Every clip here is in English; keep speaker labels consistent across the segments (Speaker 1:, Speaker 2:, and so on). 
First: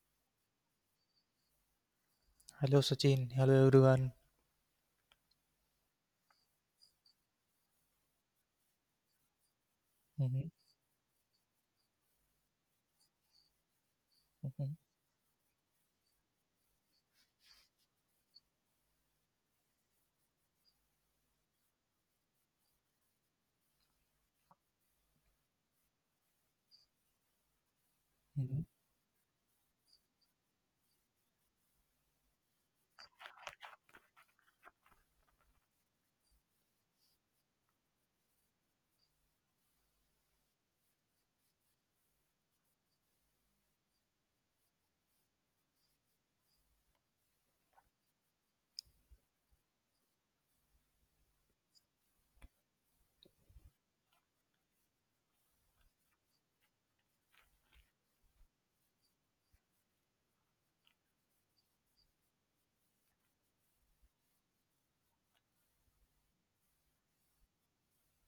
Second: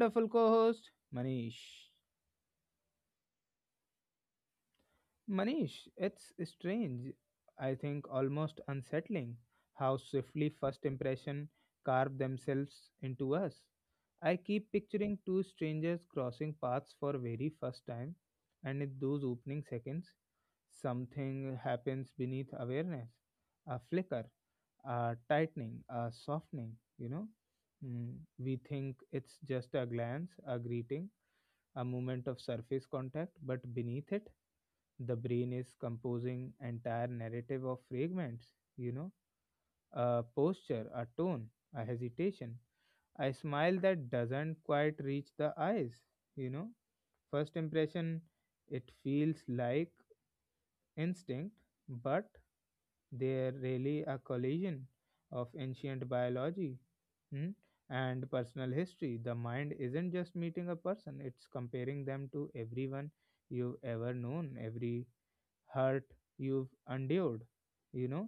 Speaker 1: wonderful co host, Manish.
Speaker 2: Hello Sachin, hello everyone.
Speaker 1: Manish, it's strange, I think almost unsettling, how swiftly
Speaker 2: Mhm,
Speaker 1: first impression carve themselves into us. I keep
Speaker 2: mhm,
Speaker 1: picturing two strangers crossing paths for very first time, and in those opening seconds, something happens beneath awareness a flicker, a tightening, a softening, you know. Mm, we
Speaker 2: mhm.
Speaker 1: think it's just a glance, a greeting, a moment of surface contact, but beneath it, the brain is composing entire narrative of fragments, you know, a posture, a tone, a hesitation, a smile that doesn't quite reach the eyes, you know. First impression, it feels like instinct, but they're really a collision of ancient biology hmm, and personal history. The mind isn't just meeting a person, it's comparing them to everyone you've ever known, every hurt you've endured, you know,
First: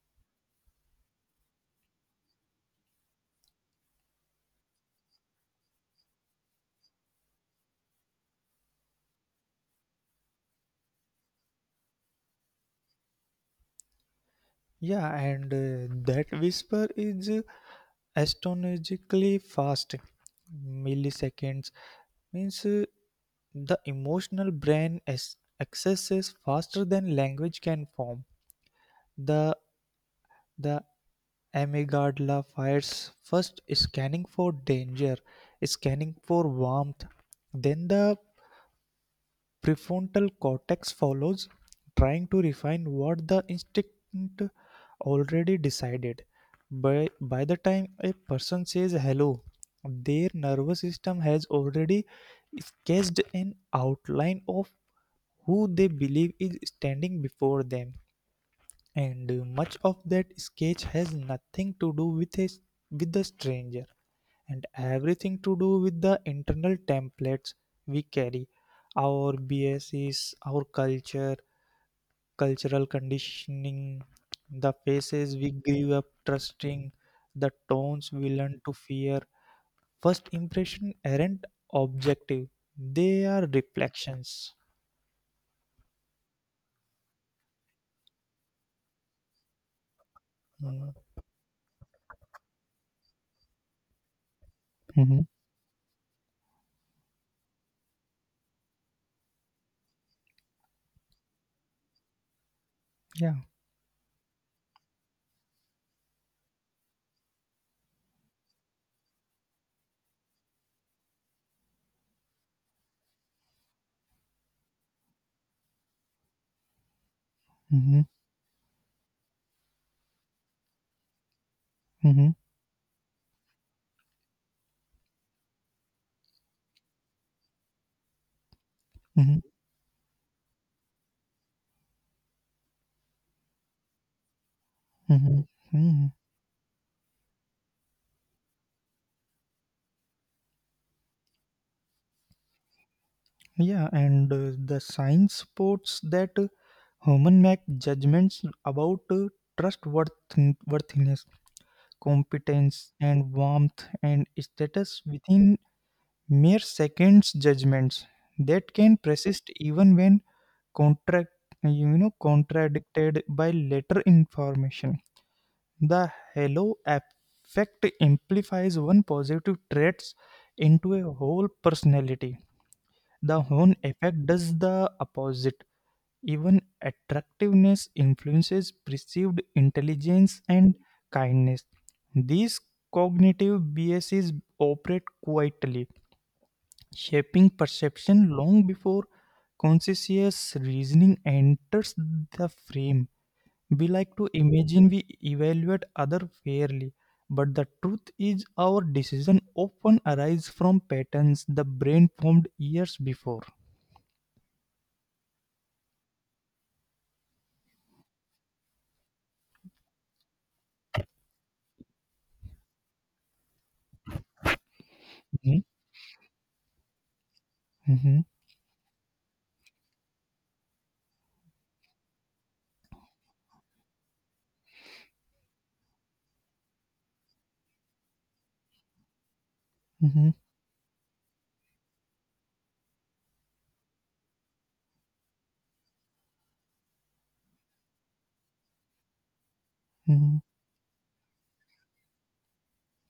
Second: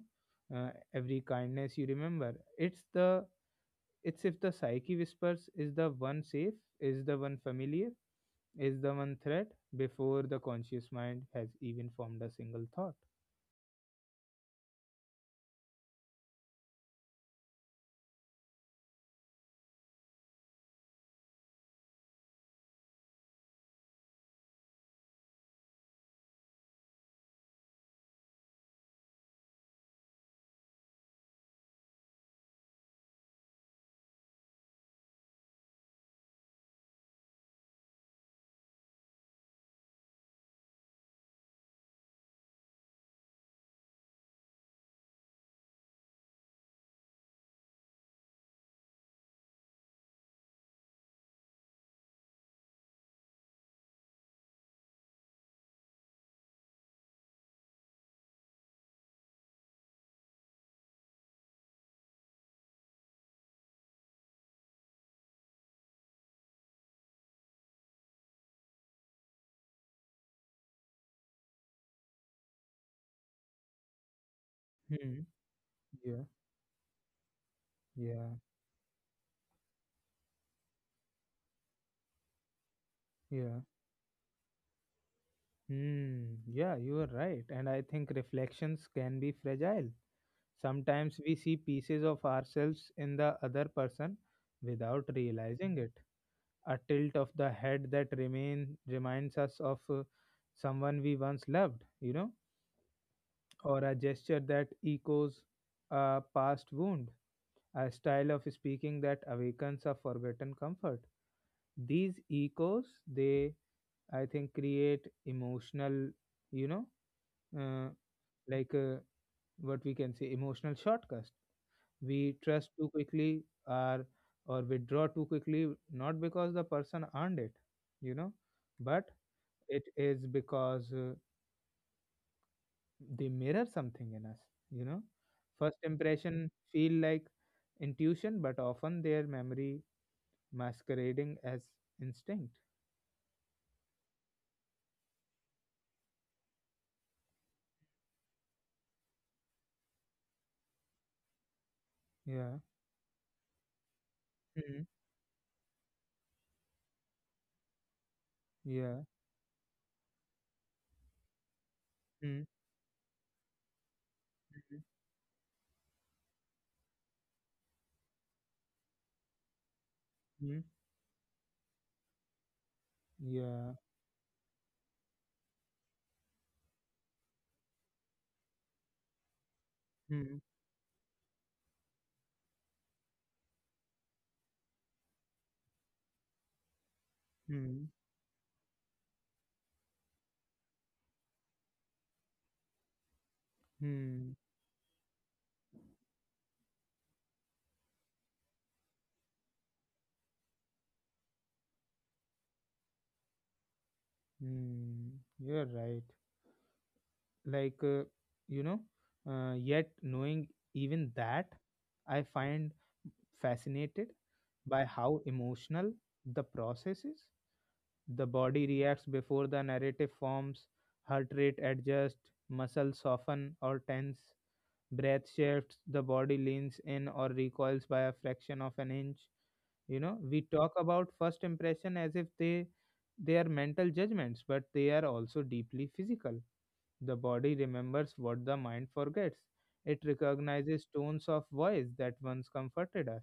Speaker 1: every kindness you remember. It's if the psyche whispers is the one safe, is the one familiar, is the one threat before the conscious mind has even formed a single thought.
Speaker 2: Yeah, and that whisper is astonishingly fast. Milliseconds means the emotional brain accesses faster than language can form. The the amygdala fires first, scanning for danger, scanning for warmth. Then the prefrontal cortex follows, trying to refine what the instinct already decided. By the time a person says hello, their nervous system has already sketched an outline of who they believe is standing before them, and much of that sketch has nothing to do with with the stranger, and everything to do with the internal templates we carry, our biases, our culture, cultural conditioning, the
Speaker 1: Hmm.
Speaker 2: faces we grew
Speaker 1: Yeah,
Speaker 2: up trusting, the tones
Speaker 1: yeah,
Speaker 2: we learn to fear. First impression aren't objective, they
Speaker 1: yeah.
Speaker 2: are reflections.
Speaker 1: Hmm, yeah, you are right. And I think reflections can be fragile.
Speaker 2: Mm,
Speaker 1: Sometimes we see pieces of ourselves in the other person without
Speaker 2: mm-hmm.
Speaker 1: realizing it. A tilt of the head that remain reminds us of someone we once loved,
Speaker 2: Yeah.
Speaker 1: or a gesture that echoes a past wound, a style of speaking that awakens a forgotten comfort. These echoes, they, I think, create emotional, you know, uh,
Speaker 2: Mm-hmm.
Speaker 1: like uh, what we can say emotional shortcuts we
Speaker 2: Mm-hmm.
Speaker 1: trust too quickly or withdraw too quickly not because the person earned it you know but it is because they mirror something in us you know
Speaker 2: Mm-hmm.
Speaker 1: first
Speaker 2: Mm-hmm.
Speaker 1: impression feel like intuition but often their memory masquerading as instinct
Speaker 2: Yeah, and the science supports that human make judgments about trustworthiness,
Speaker 1: yeah
Speaker 2: competence, and warmth and
Speaker 1: mm
Speaker 2: status within mere seconds. Judgments that
Speaker 1: yeah
Speaker 2: can persist even when contract,
Speaker 1: mm
Speaker 2: contradicted by later information. The halo effect amplifies one positive traits
Speaker 1: mm
Speaker 2: into a whole personality. The
Speaker 1: yeah
Speaker 2: horn effect does the opposite. Even attractiveness influences perceived
Speaker 1: mm
Speaker 2: intelligence and kindness. These cognitive biases operate quietly, shaping
Speaker 1: mm
Speaker 2: perception long before conscious reasoning enters the frame. We
Speaker 1: mm.
Speaker 2: like to imagine we evaluate other fairly, but the truth is our decision often arise from patterns the brain formed years before.
Speaker 1: Hmm, you're right. Like, uh, you know, Yet knowing even that, I find fascinated by how
Speaker 2: Mhm,
Speaker 1: emotional the process is. The
Speaker 2: mhm,
Speaker 1: body reacts before the narrative forms, heart rate adjusts, muscles soften or tense, breath shifts, the body leans in or recoils by a fraction of an inch. You know, we
Speaker 2: mhm,
Speaker 1: talk about first impression as if they are mental judgments, but they are also deeply physical the body remembers what the mind forgets. It
Speaker 2: mhm,
Speaker 1: recognizes tones of voice that once comforted us.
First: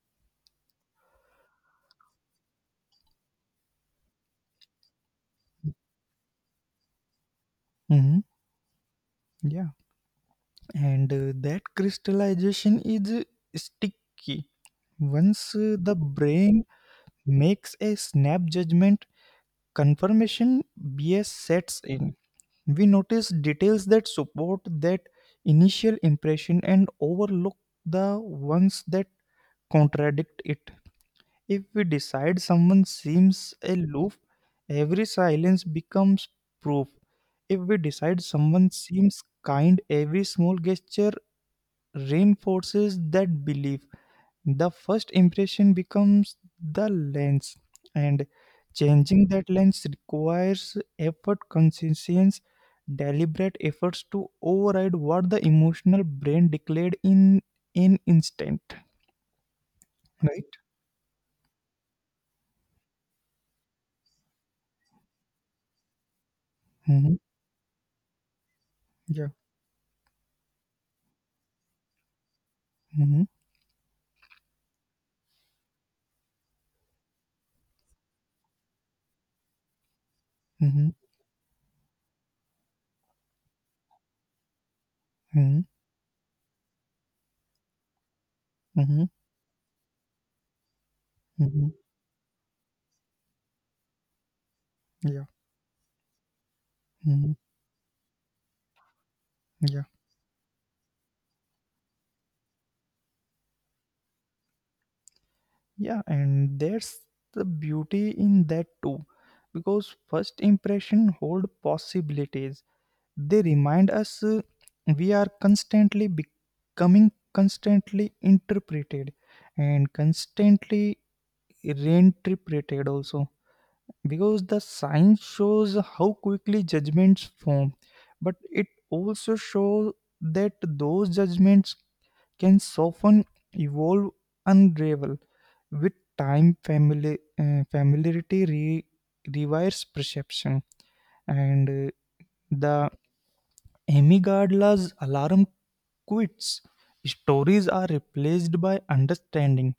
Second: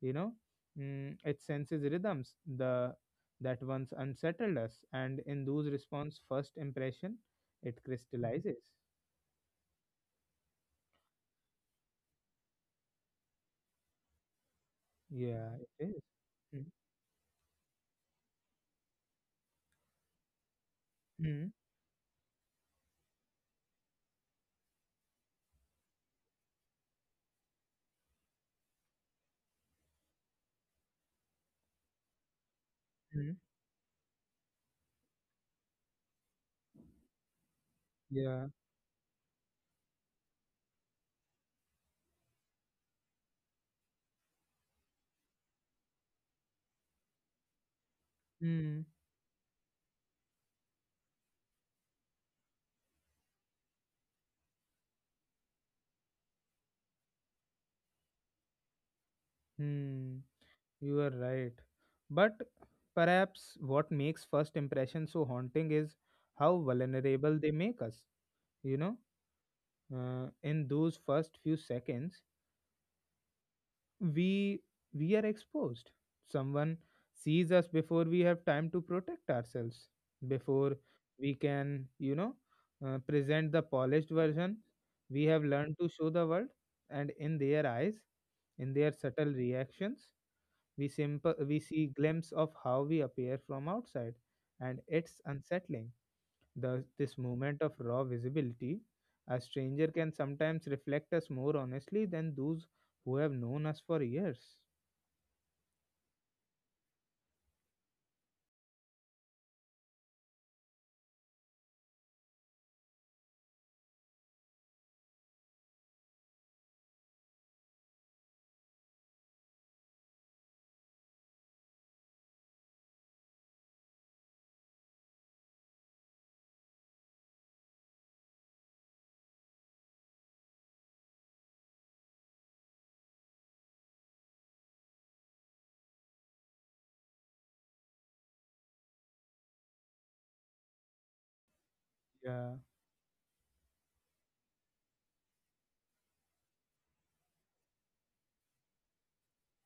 Speaker 1: You know, it senses rhythms the that once unsettled us, and in those response, first impression, it
Speaker 2: mhm.
Speaker 1: crystallizes.
Speaker 2: Yeah. And that crystallization is sticky. Once
Speaker 1: Yeah,
Speaker 2: the
Speaker 1: it is.
Speaker 2: brain
Speaker 1: Mm,
Speaker 2: makes a snap judgment, confirmation bias
Speaker 1: mm,
Speaker 2: sets in. We notice details that support that initial impression and overlook the ones that contradict it. If we decide someone
Speaker 1: mm,
Speaker 2: seems aloof, every silence becomes proof. If we decide
Speaker 1: yeah.
Speaker 2: someone seems kind, every small gesture reinforces that belief. The first impression becomes the lens, and
Speaker 1: Mm,
Speaker 2: changing that lens requires effort, consistency, deliberate efforts to override what the emotional brain declared in an instant.
Speaker 1: mm,
Speaker 2: Right?
Speaker 1: you are right. But perhaps what makes first impression so haunting is how
Speaker 2: Mm-hmm.
Speaker 1: vulnerable they make us. You know,
Speaker 2: Yeah.
Speaker 1: in those first few seconds
Speaker 2: Mm-hmm.
Speaker 1: we we are exposed someone sees us before we have time to protect ourselves before
Speaker 2: Mm-hmm.
Speaker 1: we can present the polished version we have
Speaker 2: Mm-hmm.
Speaker 1: learned to show the world and in their eyes in their
Speaker 2: Mm-hmm.
Speaker 1: subtle reactions we simple
Speaker 2: Mm-hmm.
Speaker 1: we see glimpse of how we appear from outside and
Speaker 2: Yeah.
Speaker 1: it's unsettling this
Speaker 2: Mm-hmm.
Speaker 1: moment of raw visibility, a
Speaker 2: Yeah.
Speaker 1: stranger can sometimes reflect us more honestly than those who have known us for years.
Speaker 2: Yeah. And there's the beauty in that too, because first impression hold possibilities. They remind us, we are constantly becoming, constantly interpreted, and constantly reinterpreted also, because the science shows how quickly judgments form, but it also shows that those judgments can soften, evolve, unravel with time. Family uh, familiarity rewires perception, and
Speaker 1: Yeah,
Speaker 2: the Amy Gardler's alarm quits. Stories are replaced by understanding.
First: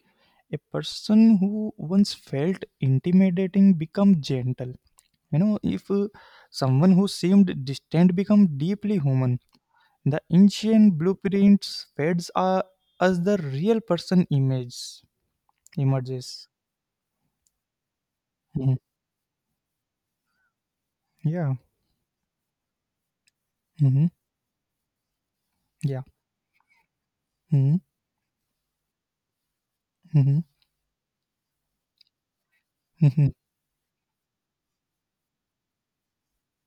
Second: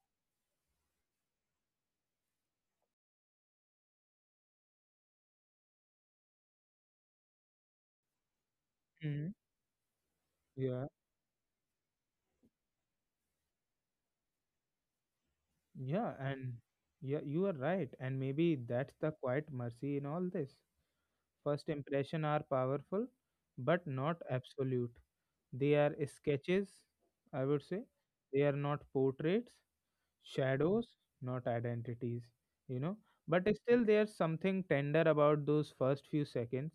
Speaker 2: A person who once felt intimidating become gentle. You know, if someone who seemed distant become deeply
Speaker 1: hmm,
Speaker 2: human, the
Speaker 1: yeah,
Speaker 2: ancient blueprints fades are as the real person image
Speaker 1: yeah,
Speaker 2: emerges.
Speaker 1: and yeah, you are right. And maybe
Speaker 2: Mhm.
Speaker 1: that's the quiet mercy in all this.
Speaker 2: Yeah.
Speaker 1: First impression are powerful, but
Speaker 2: Hmm.
Speaker 1: not absolute. They are
Speaker 2: Yeah.
Speaker 1: sketches, I would
Speaker 2: Hmm,
Speaker 1: say. They are not portraits.
Speaker 2: hmm,
Speaker 1: Shadows, not identities, you know.
Speaker 2: hmm,
Speaker 1: But still, there's something tender about those first few seconds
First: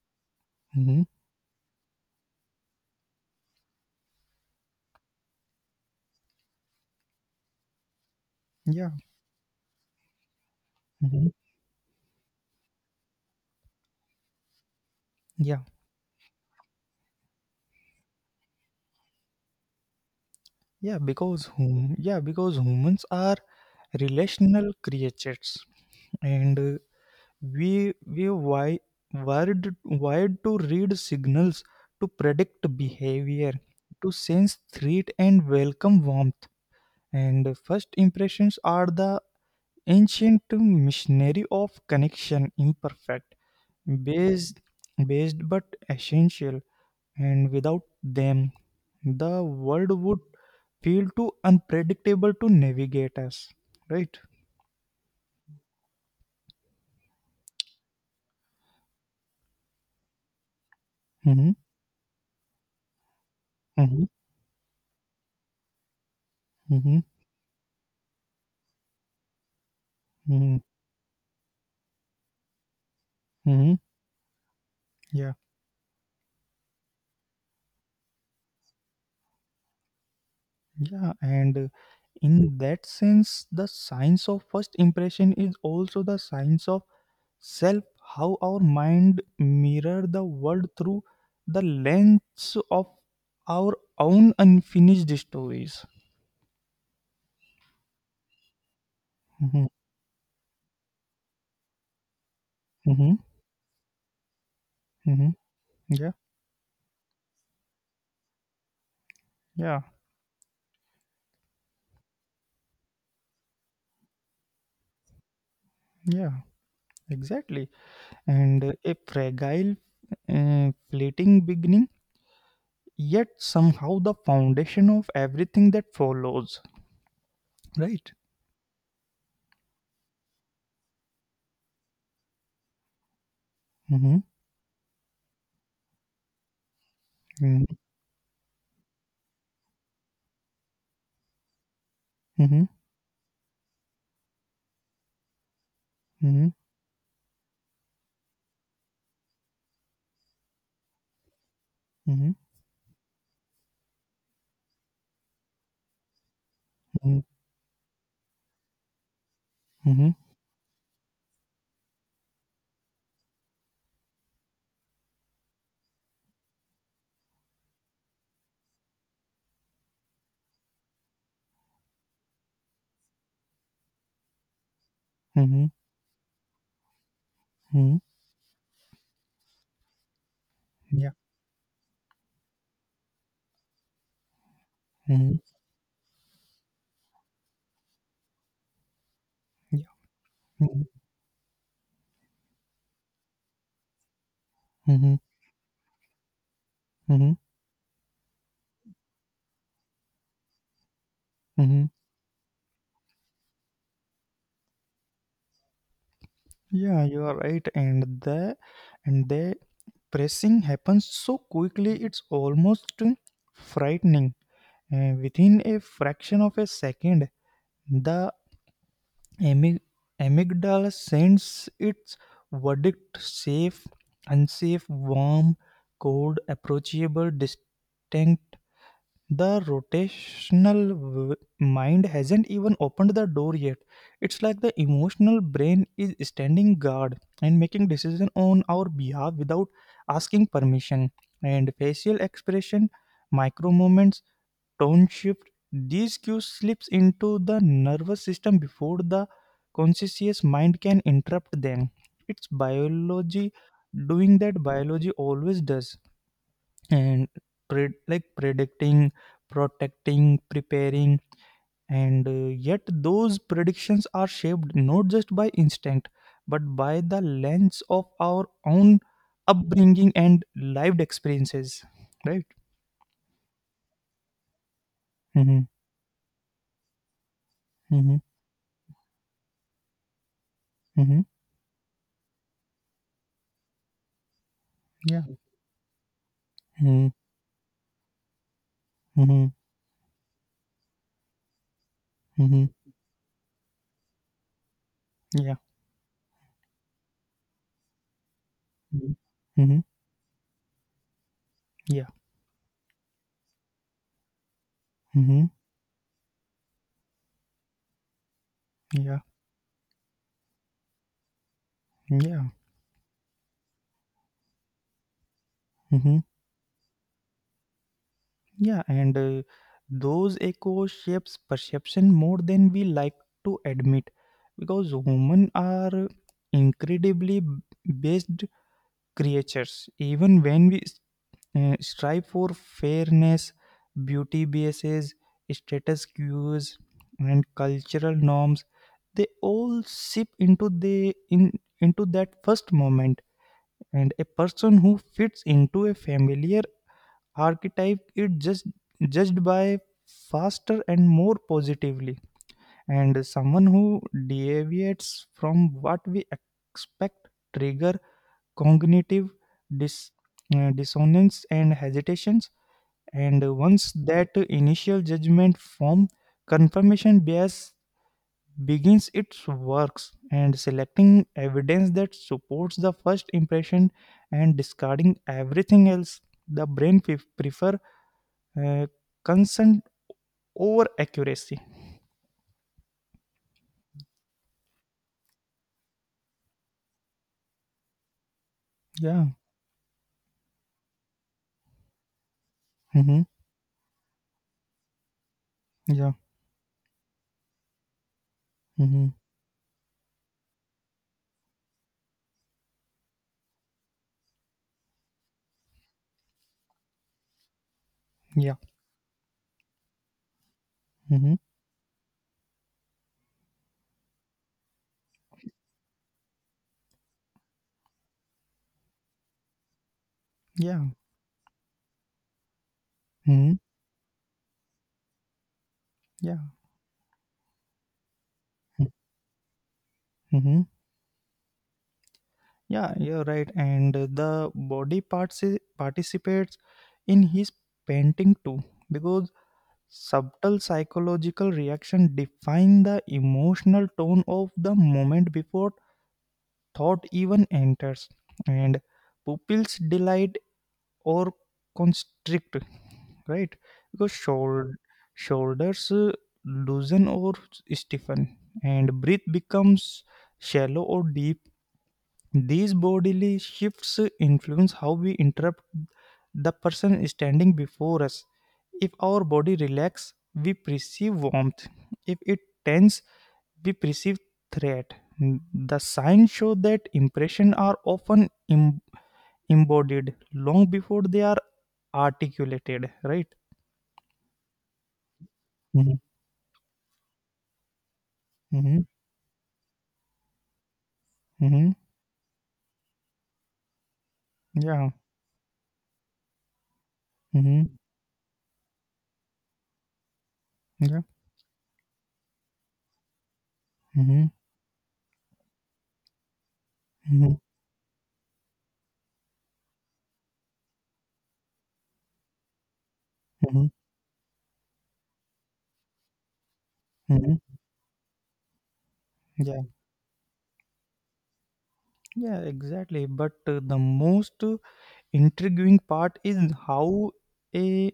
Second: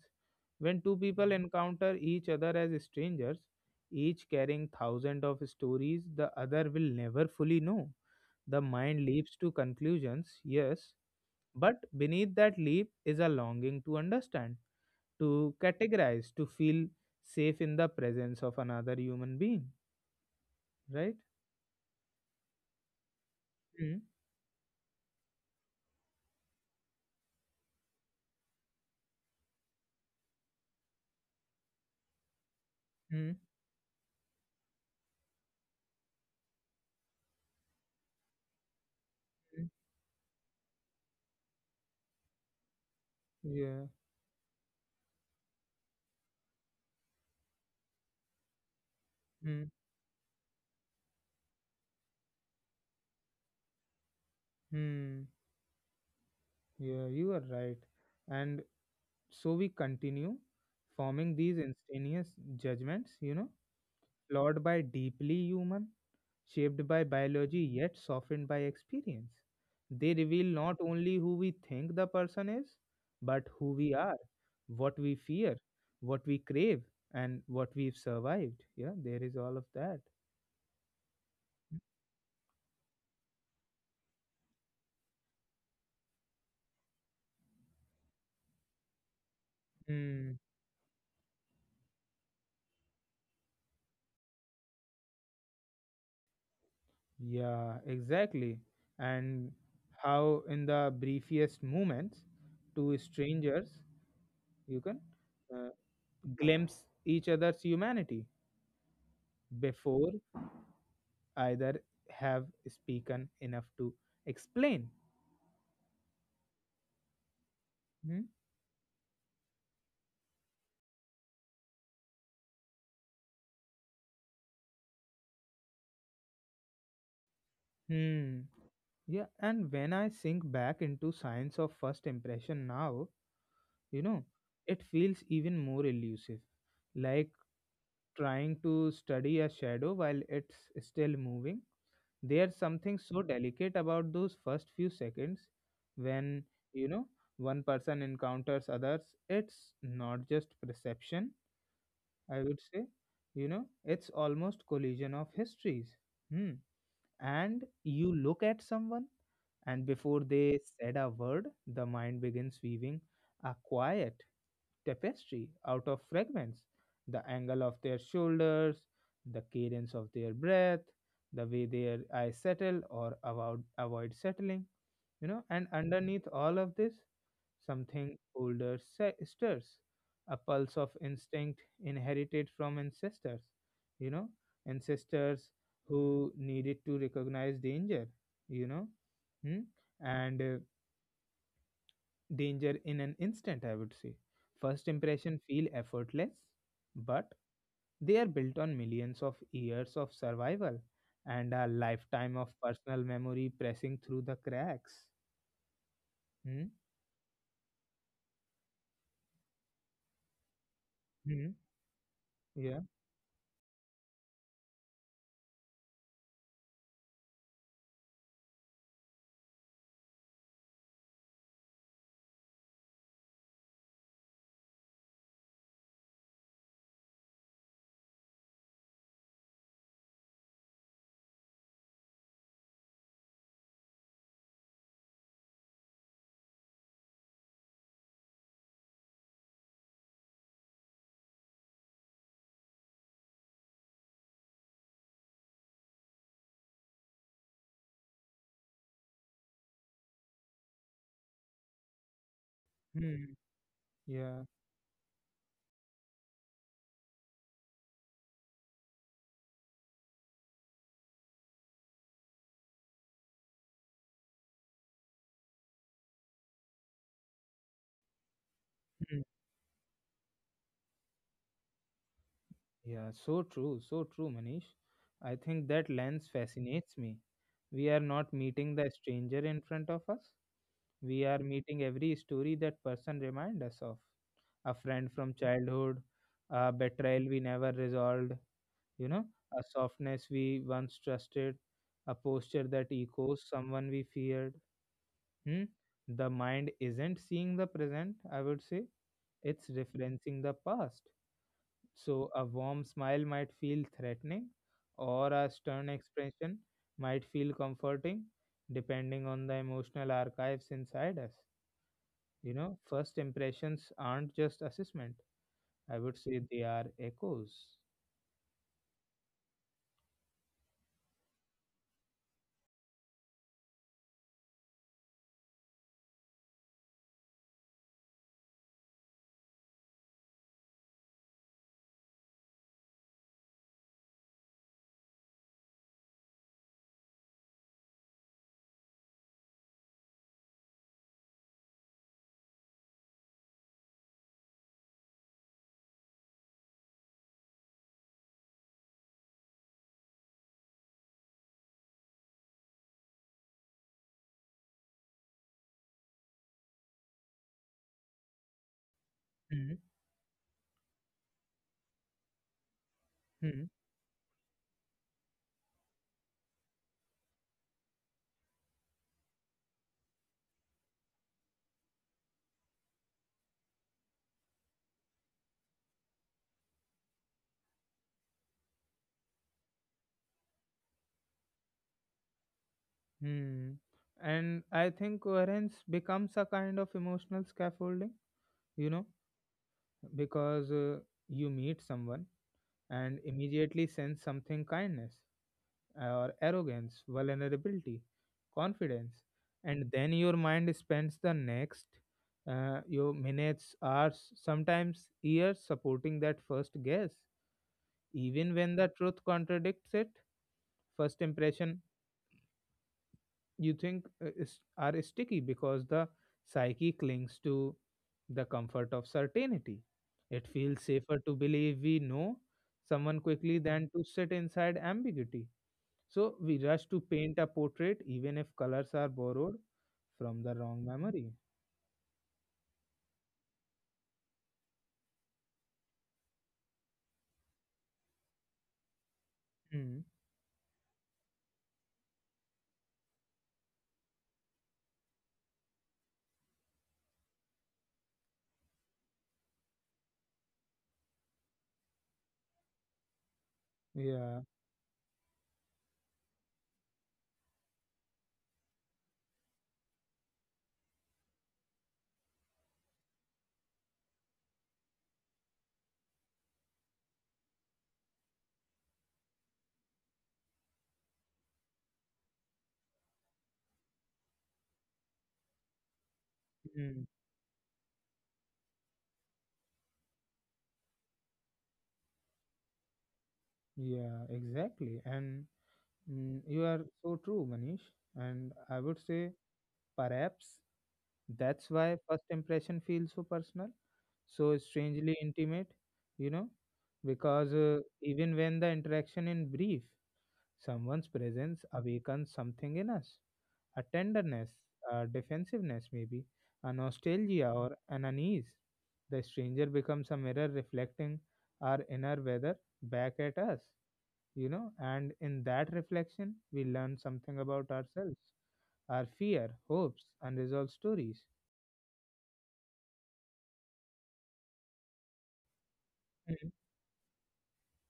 Speaker 1: when two
Speaker 2: hmm.
Speaker 1: people Mhm. encounter each other as strangers, each carrying thousands of stories the other will never fully know. The
Speaker 2: Yeah.
Speaker 1: mind leaps to conclusions, yes,
Speaker 2: Hmm.
Speaker 1: but beneath that leap is a longing to understand, to
Speaker 2: Yeah.
Speaker 1: categorize, to feel safe in the presence of another human being,
Speaker 2: Yeah.
Speaker 1: right?
Speaker 2: Because humans are relational creatures, and we wired to read signals, to predict
Speaker 1: Mm-hmm.
Speaker 2: behavior, to sense threat and welcome warmth. And first impressions are the ancient missionary of connection, imperfect,
Speaker 1: Yeah.
Speaker 2: based based but essential, and without them the world would feel too unpredictable to navigate us, right?
Speaker 1: Mm-hmm. Yeah, you are right. And so we continue forming
Speaker 2: Mm-hmm,
Speaker 1: these instantaneous judgments,
Speaker 2: mm-hmm,
Speaker 1: flawed by deeply human, shaped
Speaker 2: mm-hmm,
Speaker 1: by biology, yet softened by experience. They reveal
Speaker 2: mm-hmm.
Speaker 1: not only who we think the person is, but
Speaker 2: Mm-hmm.
Speaker 1: who we are, what we
Speaker 2: Yeah.
Speaker 1: fear, what we crave, and what we've survived. Yeah, there is all of that.
Speaker 2: Yeah, and in that sense, the science of first impression is also the science of self, how our mind mirror the
Speaker 1: Mm,
Speaker 2: world through the lens of our own unfinished stories.
Speaker 1: yeah, exactly. And
Speaker 2: Mhm,
Speaker 1: how, in the briefest moments, two
Speaker 2: mhm,
Speaker 1: strangers you can
Speaker 2: mhm.
Speaker 1: uh,
Speaker 2: Yeah,
Speaker 1: glimpse each other's humanity
Speaker 2: yeah,
Speaker 1: before either have spoken enough to explain
Speaker 2: yeah, exactly.
Speaker 1: hmm?
Speaker 2: And a fragile, fleeting beginning, yet somehow the foundation of everything that follows, right?
Speaker 1: Hmm. Yeah, and when I sink back into science of first impression now you
Speaker 2: Mm-hmm,
Speaker 1: know it feels even more elusive like
Speaker 2: mm-hmm,
Speaker 1: trying to study a shadow while it's still moving there's
Speaker 2: mm-hmm.
Speaker 1: something so delicate about those first few seconds
Speaker 2: Mm-hmm.
Speaker 1: when you know one person encounters others it's not just perception
Speaker 2: Mhm,
Speaker 1: I would say you know it's almost collision of histories hmm.
Speaker 2: mhm,
Speaker 1: And you look at someone and
Speaker 2: mhm,
Speaker 1: before they said a word, the mind begins weaving a quiet tapestry out of fragments the angle of their shoulders, the cadence of their breath, the way their eyes settle or avoid settling. You know,
Speaker 2: mhm,
Speaker 1: and underneath all of this,
Speaker 2: mhm.
Speaker 1: Something older stirs, a pulse of
Speaker 2: Yeah,
Speaker 1: instinct inherited from ancestors, you know,
Speaker 2: mhm,
Speaker 1: ancestors who needed to recognize danger, you know, hmm?
Speaker 2: yeah,
Speaker 1: And
Speaker 2: mhm,
Speaker 1: Danger in an instant, I would say. First
Speaker 2: mhm,
Speaker 1: impression feel effortless,
Speaker 2: mhm,
Speaker 1: but they are built on millions of years of survival and a
Speaker 2: mhm.
Speaker 1: lifetime of personal memory pressing through the cracks. Hmm?
Speaker 2: Yeah, you are right. And the pressing happens so
Speaker 1: Hmm?
Speaker 2: quickly, it's
Speaker 1: Yeah.
Speaker 2: almost frightening. Within a fraction of a second, the amy- amygdala sends its verdict: safe, unsafe, warm, cold, approachable, distinct. The rotational mind hasn't even opened the door yet. It's like the emotional brain is standing guard and making decision on our behalf without asking permission. And facial expression, micro movements, tone shift, these cues slips into the nervous system before the conscious mind can interrupt them. It's
Speaker 1: Hmm.
Speaker 2: biology doing
Speaker 1: Yeah.
Speaker 2: that biology always does, and pre like predicting, protecting, preparing, and yet those predictions are shaped not just by instinct, but by the lens of our own
Speaker 1: Hmm.
Speaker 2: upbringing and lived experiences, right?
Speaker 1: Yeah, so true, Manish. I
Speaker 2: Mm-hmm,
Speaker 1: think that lens fascinates me. We are
Speaker 2: mm-hmm,
Speaker 1: not meeting the stranger in front of us.
Speaker 2: mm-hmm,
Speaker 1: We are meeting every story that person remind us of. A friend
Speaker 2: yeah,
Speaker 1: from childhood, a
Speaker 2: mm-hmm,
Speaker 1: betrayal we never resolved, you know,
Speaker 2: mm-hmm,
Speaker 1: a softness we once trusted, a posture that echoes someone we feared.
Speaker 2: yeah,
Speaker 1: Hmm? The mind isn't seeing the present, I would say. It's
Speaker 2: mm-hmm,
Speaker 1: referencing the past.
Speaker 2: yeah,
Speaker 1: So a warm smile might feel threatening, or a
Speaker 2: mm-hmm,
Speaker 1: stern expression might feel comforting, depending
Speaker 2: yeah,
Speaker 1: on the emotional archives inside us.
Speaker 2: mm-hmm,
Speaker 1: You know, first impressions aren't just assessment. I
Speaker 2: yeah.
Speaker 1: would say they are echos.
Speaker 2: Yeah, and those echo shapes perception more than we like to admit, because humans are incredibly based creatures, even when we strive for fairness. Beauty biases, status cues, and cultural norms, they all seep into the in into that first moment, and a person who fits into a familiar archetype it just judged by faster and more positively, and someone who deviates from what we expect trigger cognitive
Speaker 1: Hmm.
Speaker 2: dis, dissonance and hesitations. And
Speaker 1: Hmm.
Speaker 2: once that initial judgment form, confirmation bias begins its works and selecting evidence that supports the first impression and discarding everything else. The brain prefer uh, consent over accuracy.
Speaker 1: Hmm. And I think coherence becomes a kind of emotional scaffolding, you know,
Speaker 2: Yeah.
Speaker 1: because you meet someone
Speaker 2: Mm-hmm.
Speaker 1: and immediately sense something kindness
Speaker 2: Yeah.
Speaker 1: or arrogance, vulnerability,
Speaker 2: Mm-hmm.
Speaker 1: confidence. And then your mind spends the next your minutes, hours, sometimes years supporting that first guess.
Speaker 2: Yeah.
Speaker 1: Even when the truth contradicts it, first
Speaker 2: Mm-hmm.
Speaker 1: impression you think are sticky because the psyche clings to the comfort of certainty. It feels
Speaker 2: Yeah.
Speaker 1: safer to believe we know someone
Speaker 2: Mm-hmm.
Speaker 1: quickly than to sit inside ambiguity.
Speaker 2: Yeah.
Speaker 1: So we rush to paint a portrait even if colors are borrowed from the
Speaker 2: Mm-hmm.
Speaker 1: wrong memory.
Speaker 2: Yeah. You're right. And the body parts participates in his painting too, because
Speaker 1: Mm.
Speaker 2: subtle psychological reaction define the emotional tone of the moment before thought even enters, and pupils delight or constrict, right? Because
Speaker 1: Yeah.
Speaker 2: shoulders loosen or stiffen, and breath becomes shallow or deep. These bodily shifts influence how we interrupt the person standing before us. If our body relax, we perceive warmth; if it tense, we perceive threat. The signs show
Speaker 1: Mm.
Speaker 2: that impressions are often embodied long before they are articulated, right?
Speaker 1: Yeah, exactly. And mm,
Speaker 2: Mhm,
Speaker 1: you are so true, Manish. And I would
Speaker 2: mhm,
Speaker 1: say perhaps that's
Speaker 2: mhm,
Speaker 1: why first impression feels so personal, so
Speaker 2: yeah,
Speaker 1: strangely intimate, you know, because
Speaker 2: mhm,
Speaker 1: uh, even when the interaction is brief,
Speaker 2: yeah,
Speaker 1: someone's presence awakens something in us a
Speaker 2: mhm,
Speaker 1: tenderness, a defensiveness, maybe, a
Speaker 2: mhm,
Speaker 1: nostalgia, or an unease. The stranger becomes a mirror reflecting our inner weather back at us,
Speaker 2: mhm,
Speaker 1: you know, and in that reflection, we learn
Speaker 2: mhm,
Speaker 1: something about ourselves, our fear,
Speaker 2: yeah.
Speaker 1: hopes, unresolved stories.
Speaker 2: Yeah, exactly. But the most intriguing part is
Speaker 1: Mm,
Speaker 2: how a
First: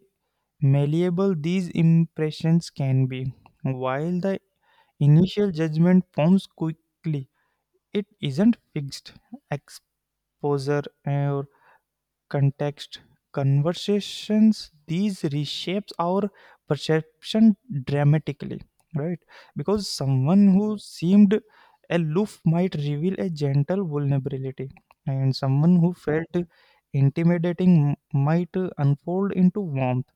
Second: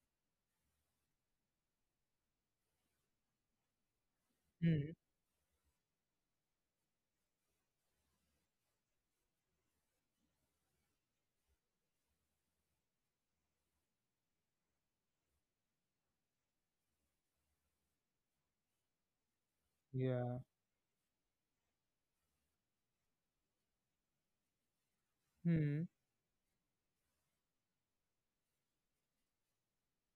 Speaker 2: malleable these impressions can be. While the
Speaker 1: mm,
Speaker 2: initial judgment forms quickly, it isn't fixed. Exposure, context, conversations, these reshapes our perception dramatically, right? Because
Speaker 1: yeah.
Speaker 2: someone who seemed aloof might reveal a gentle vulnerability, and someone
Speaker 1: Hmm.
Speaker 2: who felt intimidating might unfold into warmth.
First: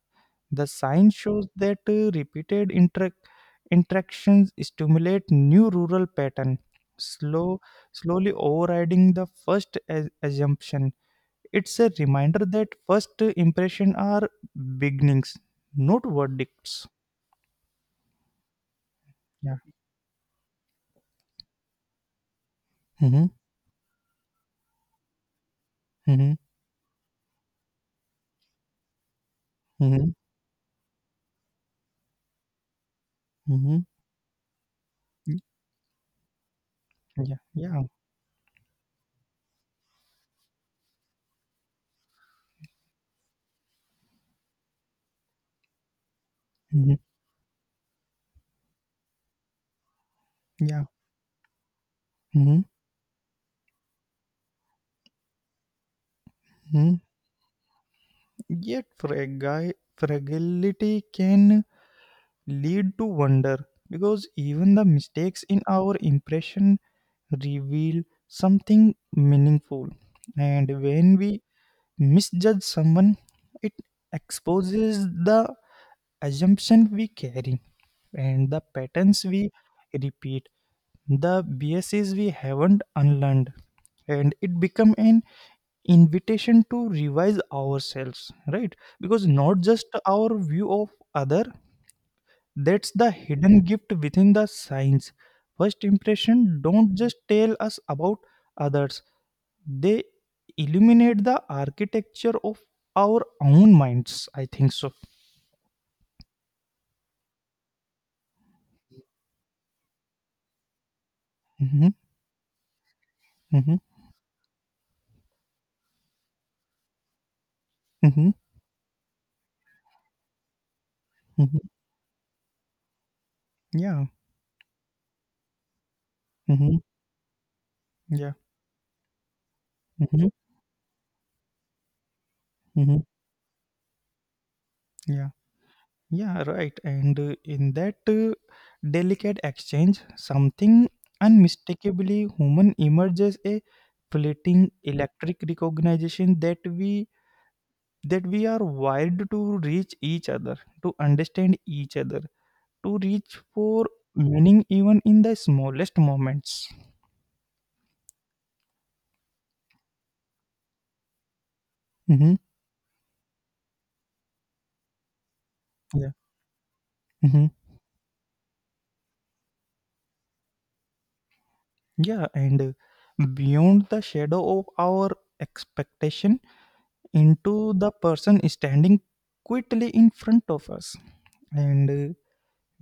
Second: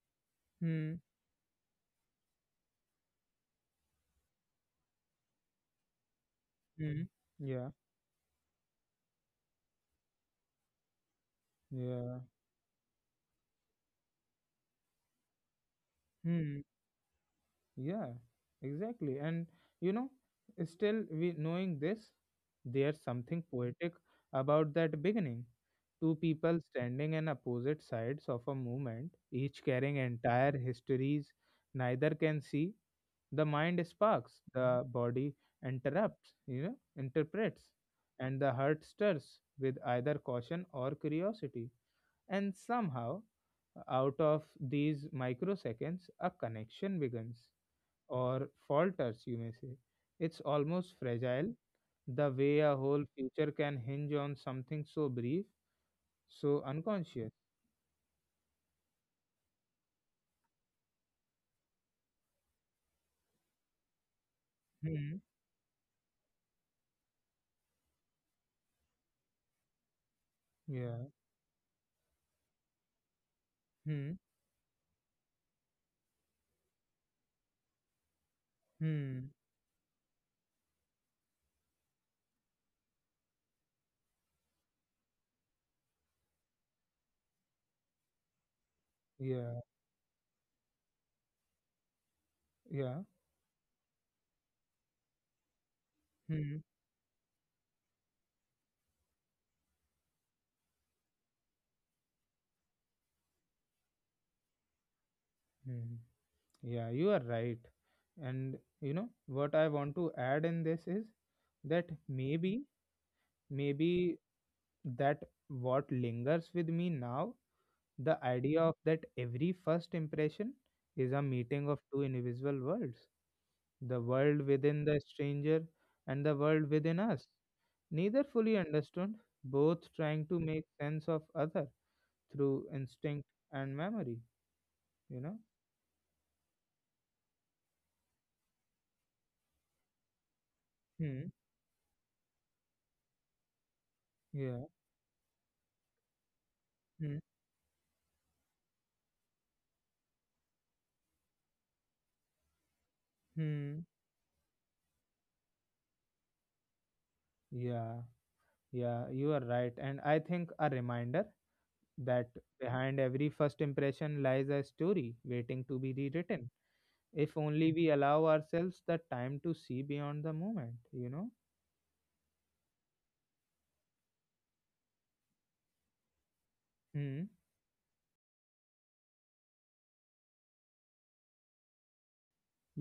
Speaker 2: The
Speaker 1: Hmm.
Speaker 2: sign shows that repeated interactions stimulate new rural pattern,
Speaker 1: Hmm.
Speaker 2: slow
Speaker 1: Yeah.
Speaker 2: slowly overriding the first assumption. It's a
Speaker 1: Yeah.
Speaker 2: reminder that first impression are beginnings, not
Speaker 1: Hmm.
Speaker 2: verdicts.
Speaker 1: Yeah, exactly. And
Speaker 2: Yeah.
Speaker 1: you know, still we knowing this, there's
Speaker 2: Mm-hmm.
Speaker 1: something poetic about that beginning. Two
Speaker 2: Mm-hmm.
Speaker 1: people standing on opposite sides of a movement, each carrying
Speaker 2: Mm-hmm.
Speaker 1: entire histories neither can see. The
Speaker 2: Mm-hmm.
Speaker 1: mind sparks, the body interrupts, you know,
Speaker 2: Yeah.
Speaker 1: interprets,
Speaker 2: Yeah.
Speaker 1: and the heart stirs with either caution or curiosity. And somehow, out of these microseconds, a connection
Speaker 2: Mm-hmm.
Speaker 1: begins or falters, you may say. It's almost
Speaker 2: Yeah.
Speaker 1: fragile, the way a
Speaker 2: Mm-hmm.
Speaker 1: whole future can hinge on something so brief, so
Speaker 2: Mm-hmm.
Speaker 1: unconscious.
Speaker 2: Yet fragile fragility can lead to wonder, because even the
Speaker 1: Hmm.
Speaker 2: mistakes in our impression reveal something meaningful. And
Speaker 1: Yeah.
Speaker 2: when we misjudge someone, it
Speaker 1: Hmm.
Speaker 2: exposes the assumption we carry and the patterns
Speaker 1: Hmm.
Speaker 2: we repeat, the biases we haven't unlearned, and it become an invitation to revise ourselves, right? Because not
Speaker 1: Yeah.
Speaker 2: just our view of other, that's
Speaker 1: Yeah.
Speaker 2: the hidden gift within the science. First impression
Speaker 1: Hmm.
Speaker 2: don't just tell us about others, they illuminate the architecture of our own minds, I think so.
Speaker 1: Hmm. Yeah, you are right. And you know what I want to add in this is that
Speaker 2: Mm-hmm,
Speaker 1: maybe
Speaker 2: mm-hmm,
Speaker 1: maybe that what lingers with me now the
Speaker 2: mm-hmm,
Speaker 1: idea of that every first impression is a
Speaker 2: mm-hmm.
Speaker 1: meeting of two invisible worlds the
Speaker 2: Yeah.
Speaker 1: world within the stranger and the world
Speaker 2: Mm-hmm,
Speaker 1: within us neither
Speaker 2: yeah.
Speaker 1: fully understood both trying
Speaker 2: Mm-hmm,
Speaker 1: to make sense of other through
Speaker 2: mm-hmm.
Speaker 1: instinct and memory you
Speaker 2: Yeah,
Speaker 1: know
Speaker 2: yeah, right. And in that delicate exchange, something
Speaker 1: hmm
Speaker 2: unmistakably human emerges, a
Speaker 1: yeah
Speaker 2: fleeting electric recognition that we
Speaker 1: hmm
Speaker 2: are wired to reach each other, to understand each other, to reach
Speaker 1: hmm
Speaker 2: for meaning even in the smallest moments.
Speaker 1: yeah yeah you are right and I think a reminder that
Speaker 2: Mm-hmm.
Speaker 1: behind every first impression lies a story waiting to be
Speaker 2: Yeah.
Speaker 1: rewritten if
Speaker 2: Mm-hmm.
Speaker 1: only we allow ourselves the time to see beyond the moment you know
Speaker 2: Yeah, and beyond the shadow of our expectation,
Speaker 1: hmm
Speaker 2: into the person standing quietly in front of us. And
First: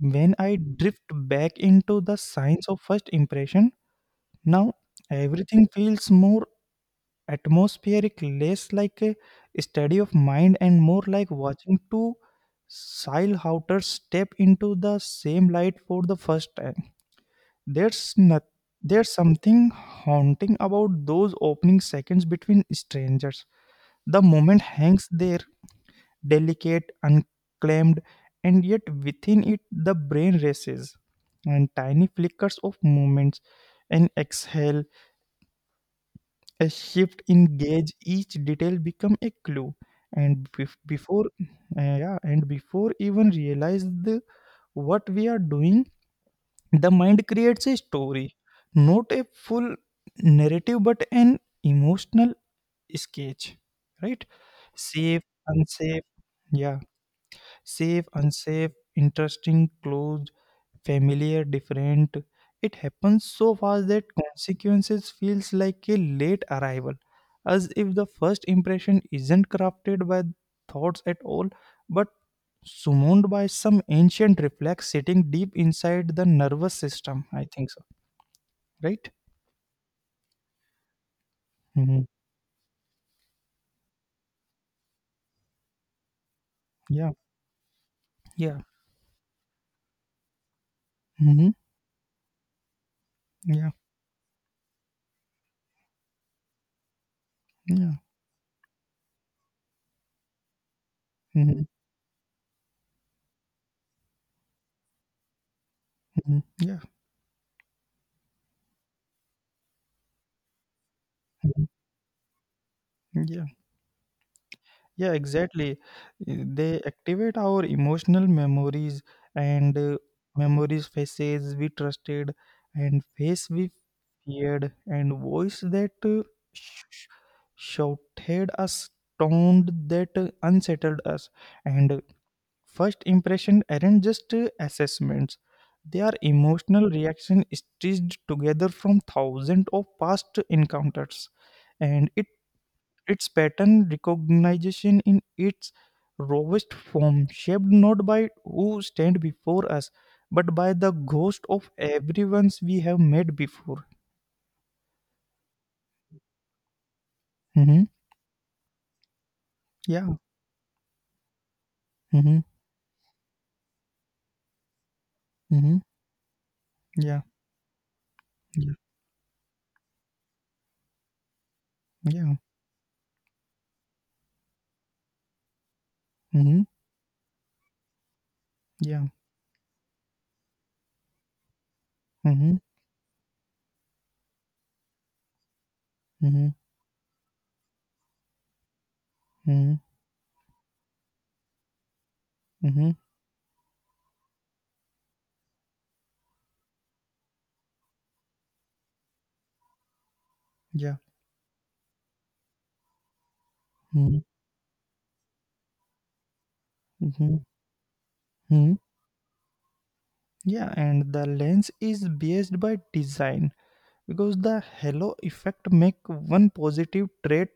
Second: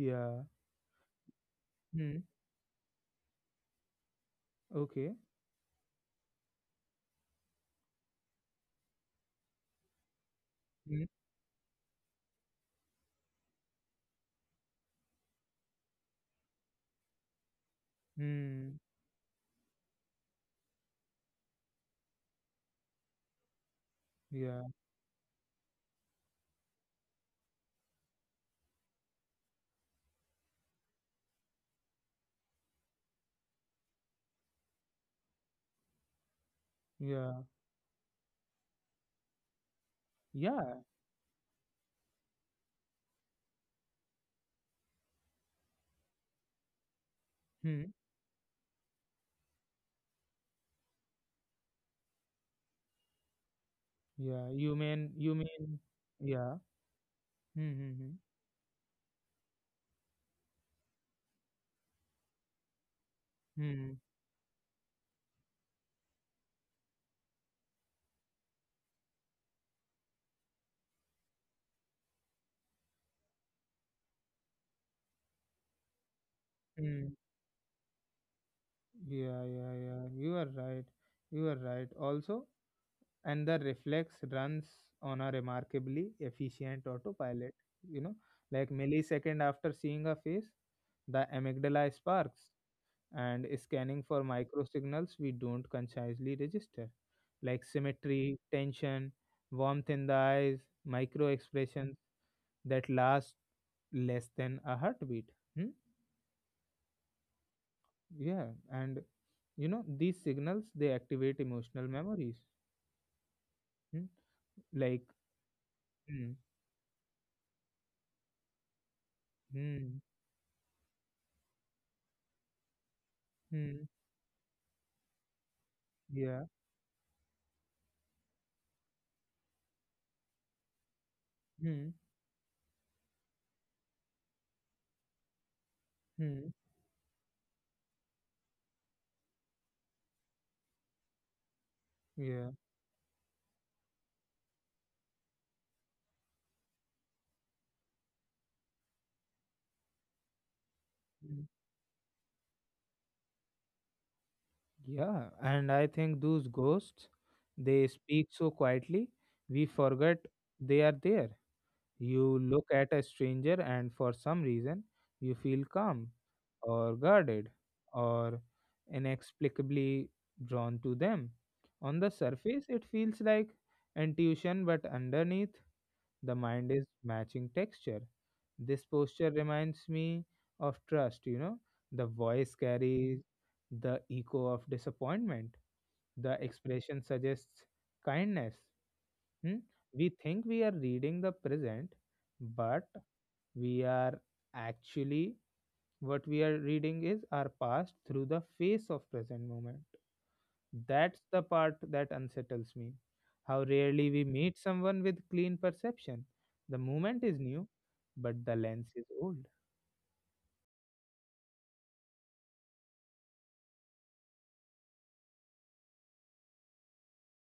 Speaker 2: when I drift back into the
Speaker 1: hmm
Speaker 2: science of first impression now,
Speaker 1: okay
Speaker 2: everything feels more atmospheric, less like a study of mind and more
Speaker 1: hmm
Speaker 2: like watching two Silhouter step into the same light for the first time. There's not,
Speaker 1: hmm
Speaker 2: There's something haunting about those opening seconds between strangers. The moment
Speaker 1: yeah
Speaker 2: hangs there, delicate, unclaimed, and yet within it the brain races, and tiny flickers of movements, an exhale, a shift
Speaker 1: yeah
Speaker 2: in gauge, each detail become a clue. And bef-
Speaker 1: yeah
Speaker 2: before, yeah, and before even realize what we are doing, the mind creates a
Speaker 1: hmm
Speaker 2: story, not a full narrative, but an emotional sketch, right?
Speaker 1: yeah you mean
Speaker 2: Safe,
Speaker 1: you mean
Speaker 2: unsafe,
Speaker 1: yeah
Speaker 2: yeah.
Speaker 1: hmm
Speaker 2: Safe,
Speaker 1: hmm
Speaker 2: unsafe, interesting, closed, familiar, different. It happens so fast
Speaker 1: hmm
Speaker 2: that consequences feels like a late arrival, as if the first impression isn't crafted by thoughts at all, but summoned by some ancient reflex sitting deep inside the nervous
Speaker 1: hmm hmm.
Speaker 2: system. I think so, right?
Speaker 1: Yeah yeah yeah you are right
Speaker 2: Hmm.
Speaker 1: also and the reflex runs on a remarkably efficient
Speaker 2: Yeah,
Speaker 1: autopilot you know like
Speaker 2: yeah,
Speaker 1: millisecond after seeing a face the amygdala
Speaker 2: hmm,
Speaker 1: sparks and scanning for
Speaker 2: yeah,
Speaker 1: micro signals we don't consciously register like symmetry
Speaker 2: yeah,
Speaker 1: tension warmth in the eyes micro expressions
Speaker 2: hmm,
Speaker 1: that last less than a heartbeat hmm?
Speaker 2: yeah,
Speaker 1: Yeah and you know these signals they activate
Speaker 2: mhm,
Speaker 1: emotional memories
Speaker 2: yeah.
Speaker 1: hmm? Like
Speaker 2: Yeah, exactly.
Speaker 1: hmm.
Speaker 2: They activate our emotional and uh,
Speaker 1: Hmm.
Speaker 2: memories, faces we trusted, and face we
Speaker 1: Hmm.
Speaker 2: feared, and voice that
Speaker 1: Yeah.
Speaker 2: sh- shouted us, tone that unsettled us. And
Speaker 1: Hmm.
Speaker 2: first impression aren't just assessments; they are
Speaker 1: Hmm.
Speaker 2: emotional reaction stitched together from thousands of past encounters, and it
Speaker 1: Yeah.
Speaker 2: its pattern recognition in its rawest form, shaped not by who stand before us, but by the ghost
Speaker 1: Hmm.
Speaker 2: of everyone's we have met before.
Speaker 1: Yeah. And I think those ghosts,
Speaker 2: Mm-hmm.
Speaker 1: they speak so quietly, we
Speaker 2: Yeah.
Speaker 1: forget they are there.
Speaker 2: Mm-hmm.
Speaker 1: You look at a stranger and for some reason you feel
Speaker 2: Mm-hmm.
Speaker 1: calm or
Speaker 2: Yeah.
Speaker 1: guarded or
Speaker 2: Yeah.
Speaker 1: inexplicably drawn to them. On the
Speaker 2: Yeah.
Speaker 1: surface, it feels like intuition, but underneath, the
Speaker 2: Mm-hmm.
Speaker 1: mind is matching texture. This
Speaker 2: Yeah.
Speaker 1: posture reminds me of trust, you know. The
Speaker 2: Mm-hmm.
Speaker 1: voice carries the echo of disappointment,
Speaker 2: Mm-hmm.
Speaker 1: the expression suggests kindness. Hmm?
Speaker 2: Mm-hmm.
Speaker 1: We think we are reading the present, but
Speaker 2: Mm-hmm.
Speaker 1: we are actually what we are reading is our past through the face of present moment.
Speaker 2: Yeah.
Speaker 1: That's the part that unsettles me. How rarely
Speaker 2: Mm-hmm.
Speaker 1: we meet someone with clean perception. The moment
Speaker 2: Mm-hmm.
Speaker 1: is new, but the
Speaker 2: Mm-hmm.
Speaker 1: lens is old.
Speaker 2: Yeah. And the lens is based by design, because the halo effect make one positive trait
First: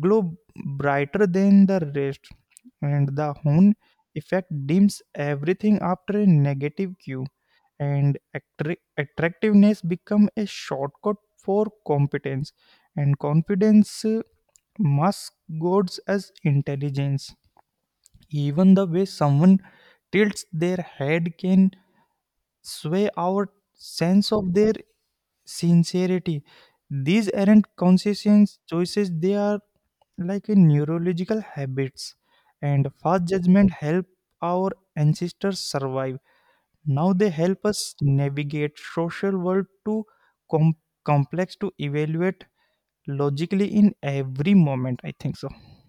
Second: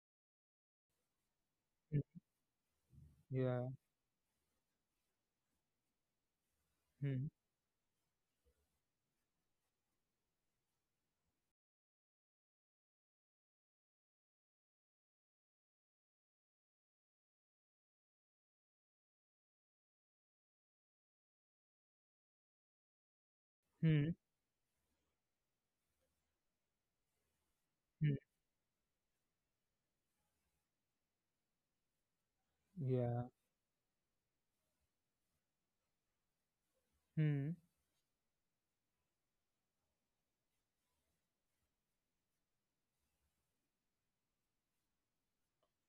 Speaker 2: glow brighter than the
Speaker 1: Mm,
Speaker 2: rest, and the
Speaker 1: yeah.
Speaker 2: horn effect dims everything after a negative cue,
Speaker 1: Hmm.
Speaker 2: and attractiveness become a shortcut for competence, and confidence masks gods as intelligence. Even the way someone tilts their head can sway our
Speaker 1: Hmm.
Speaker 2: sense of their sincerity. These aren't
Speaker 1: Hmm.
Speaker 2: conscious choices, they are like a neurological habits. And fast
Speaker 1: Yeah.
Speaker 2: judgment help our ancestors survive. Now they
Speaker 1: Hmm.
Speaker 2: help us navigate social world too com- complex to evaluate logically in every moment. I think so.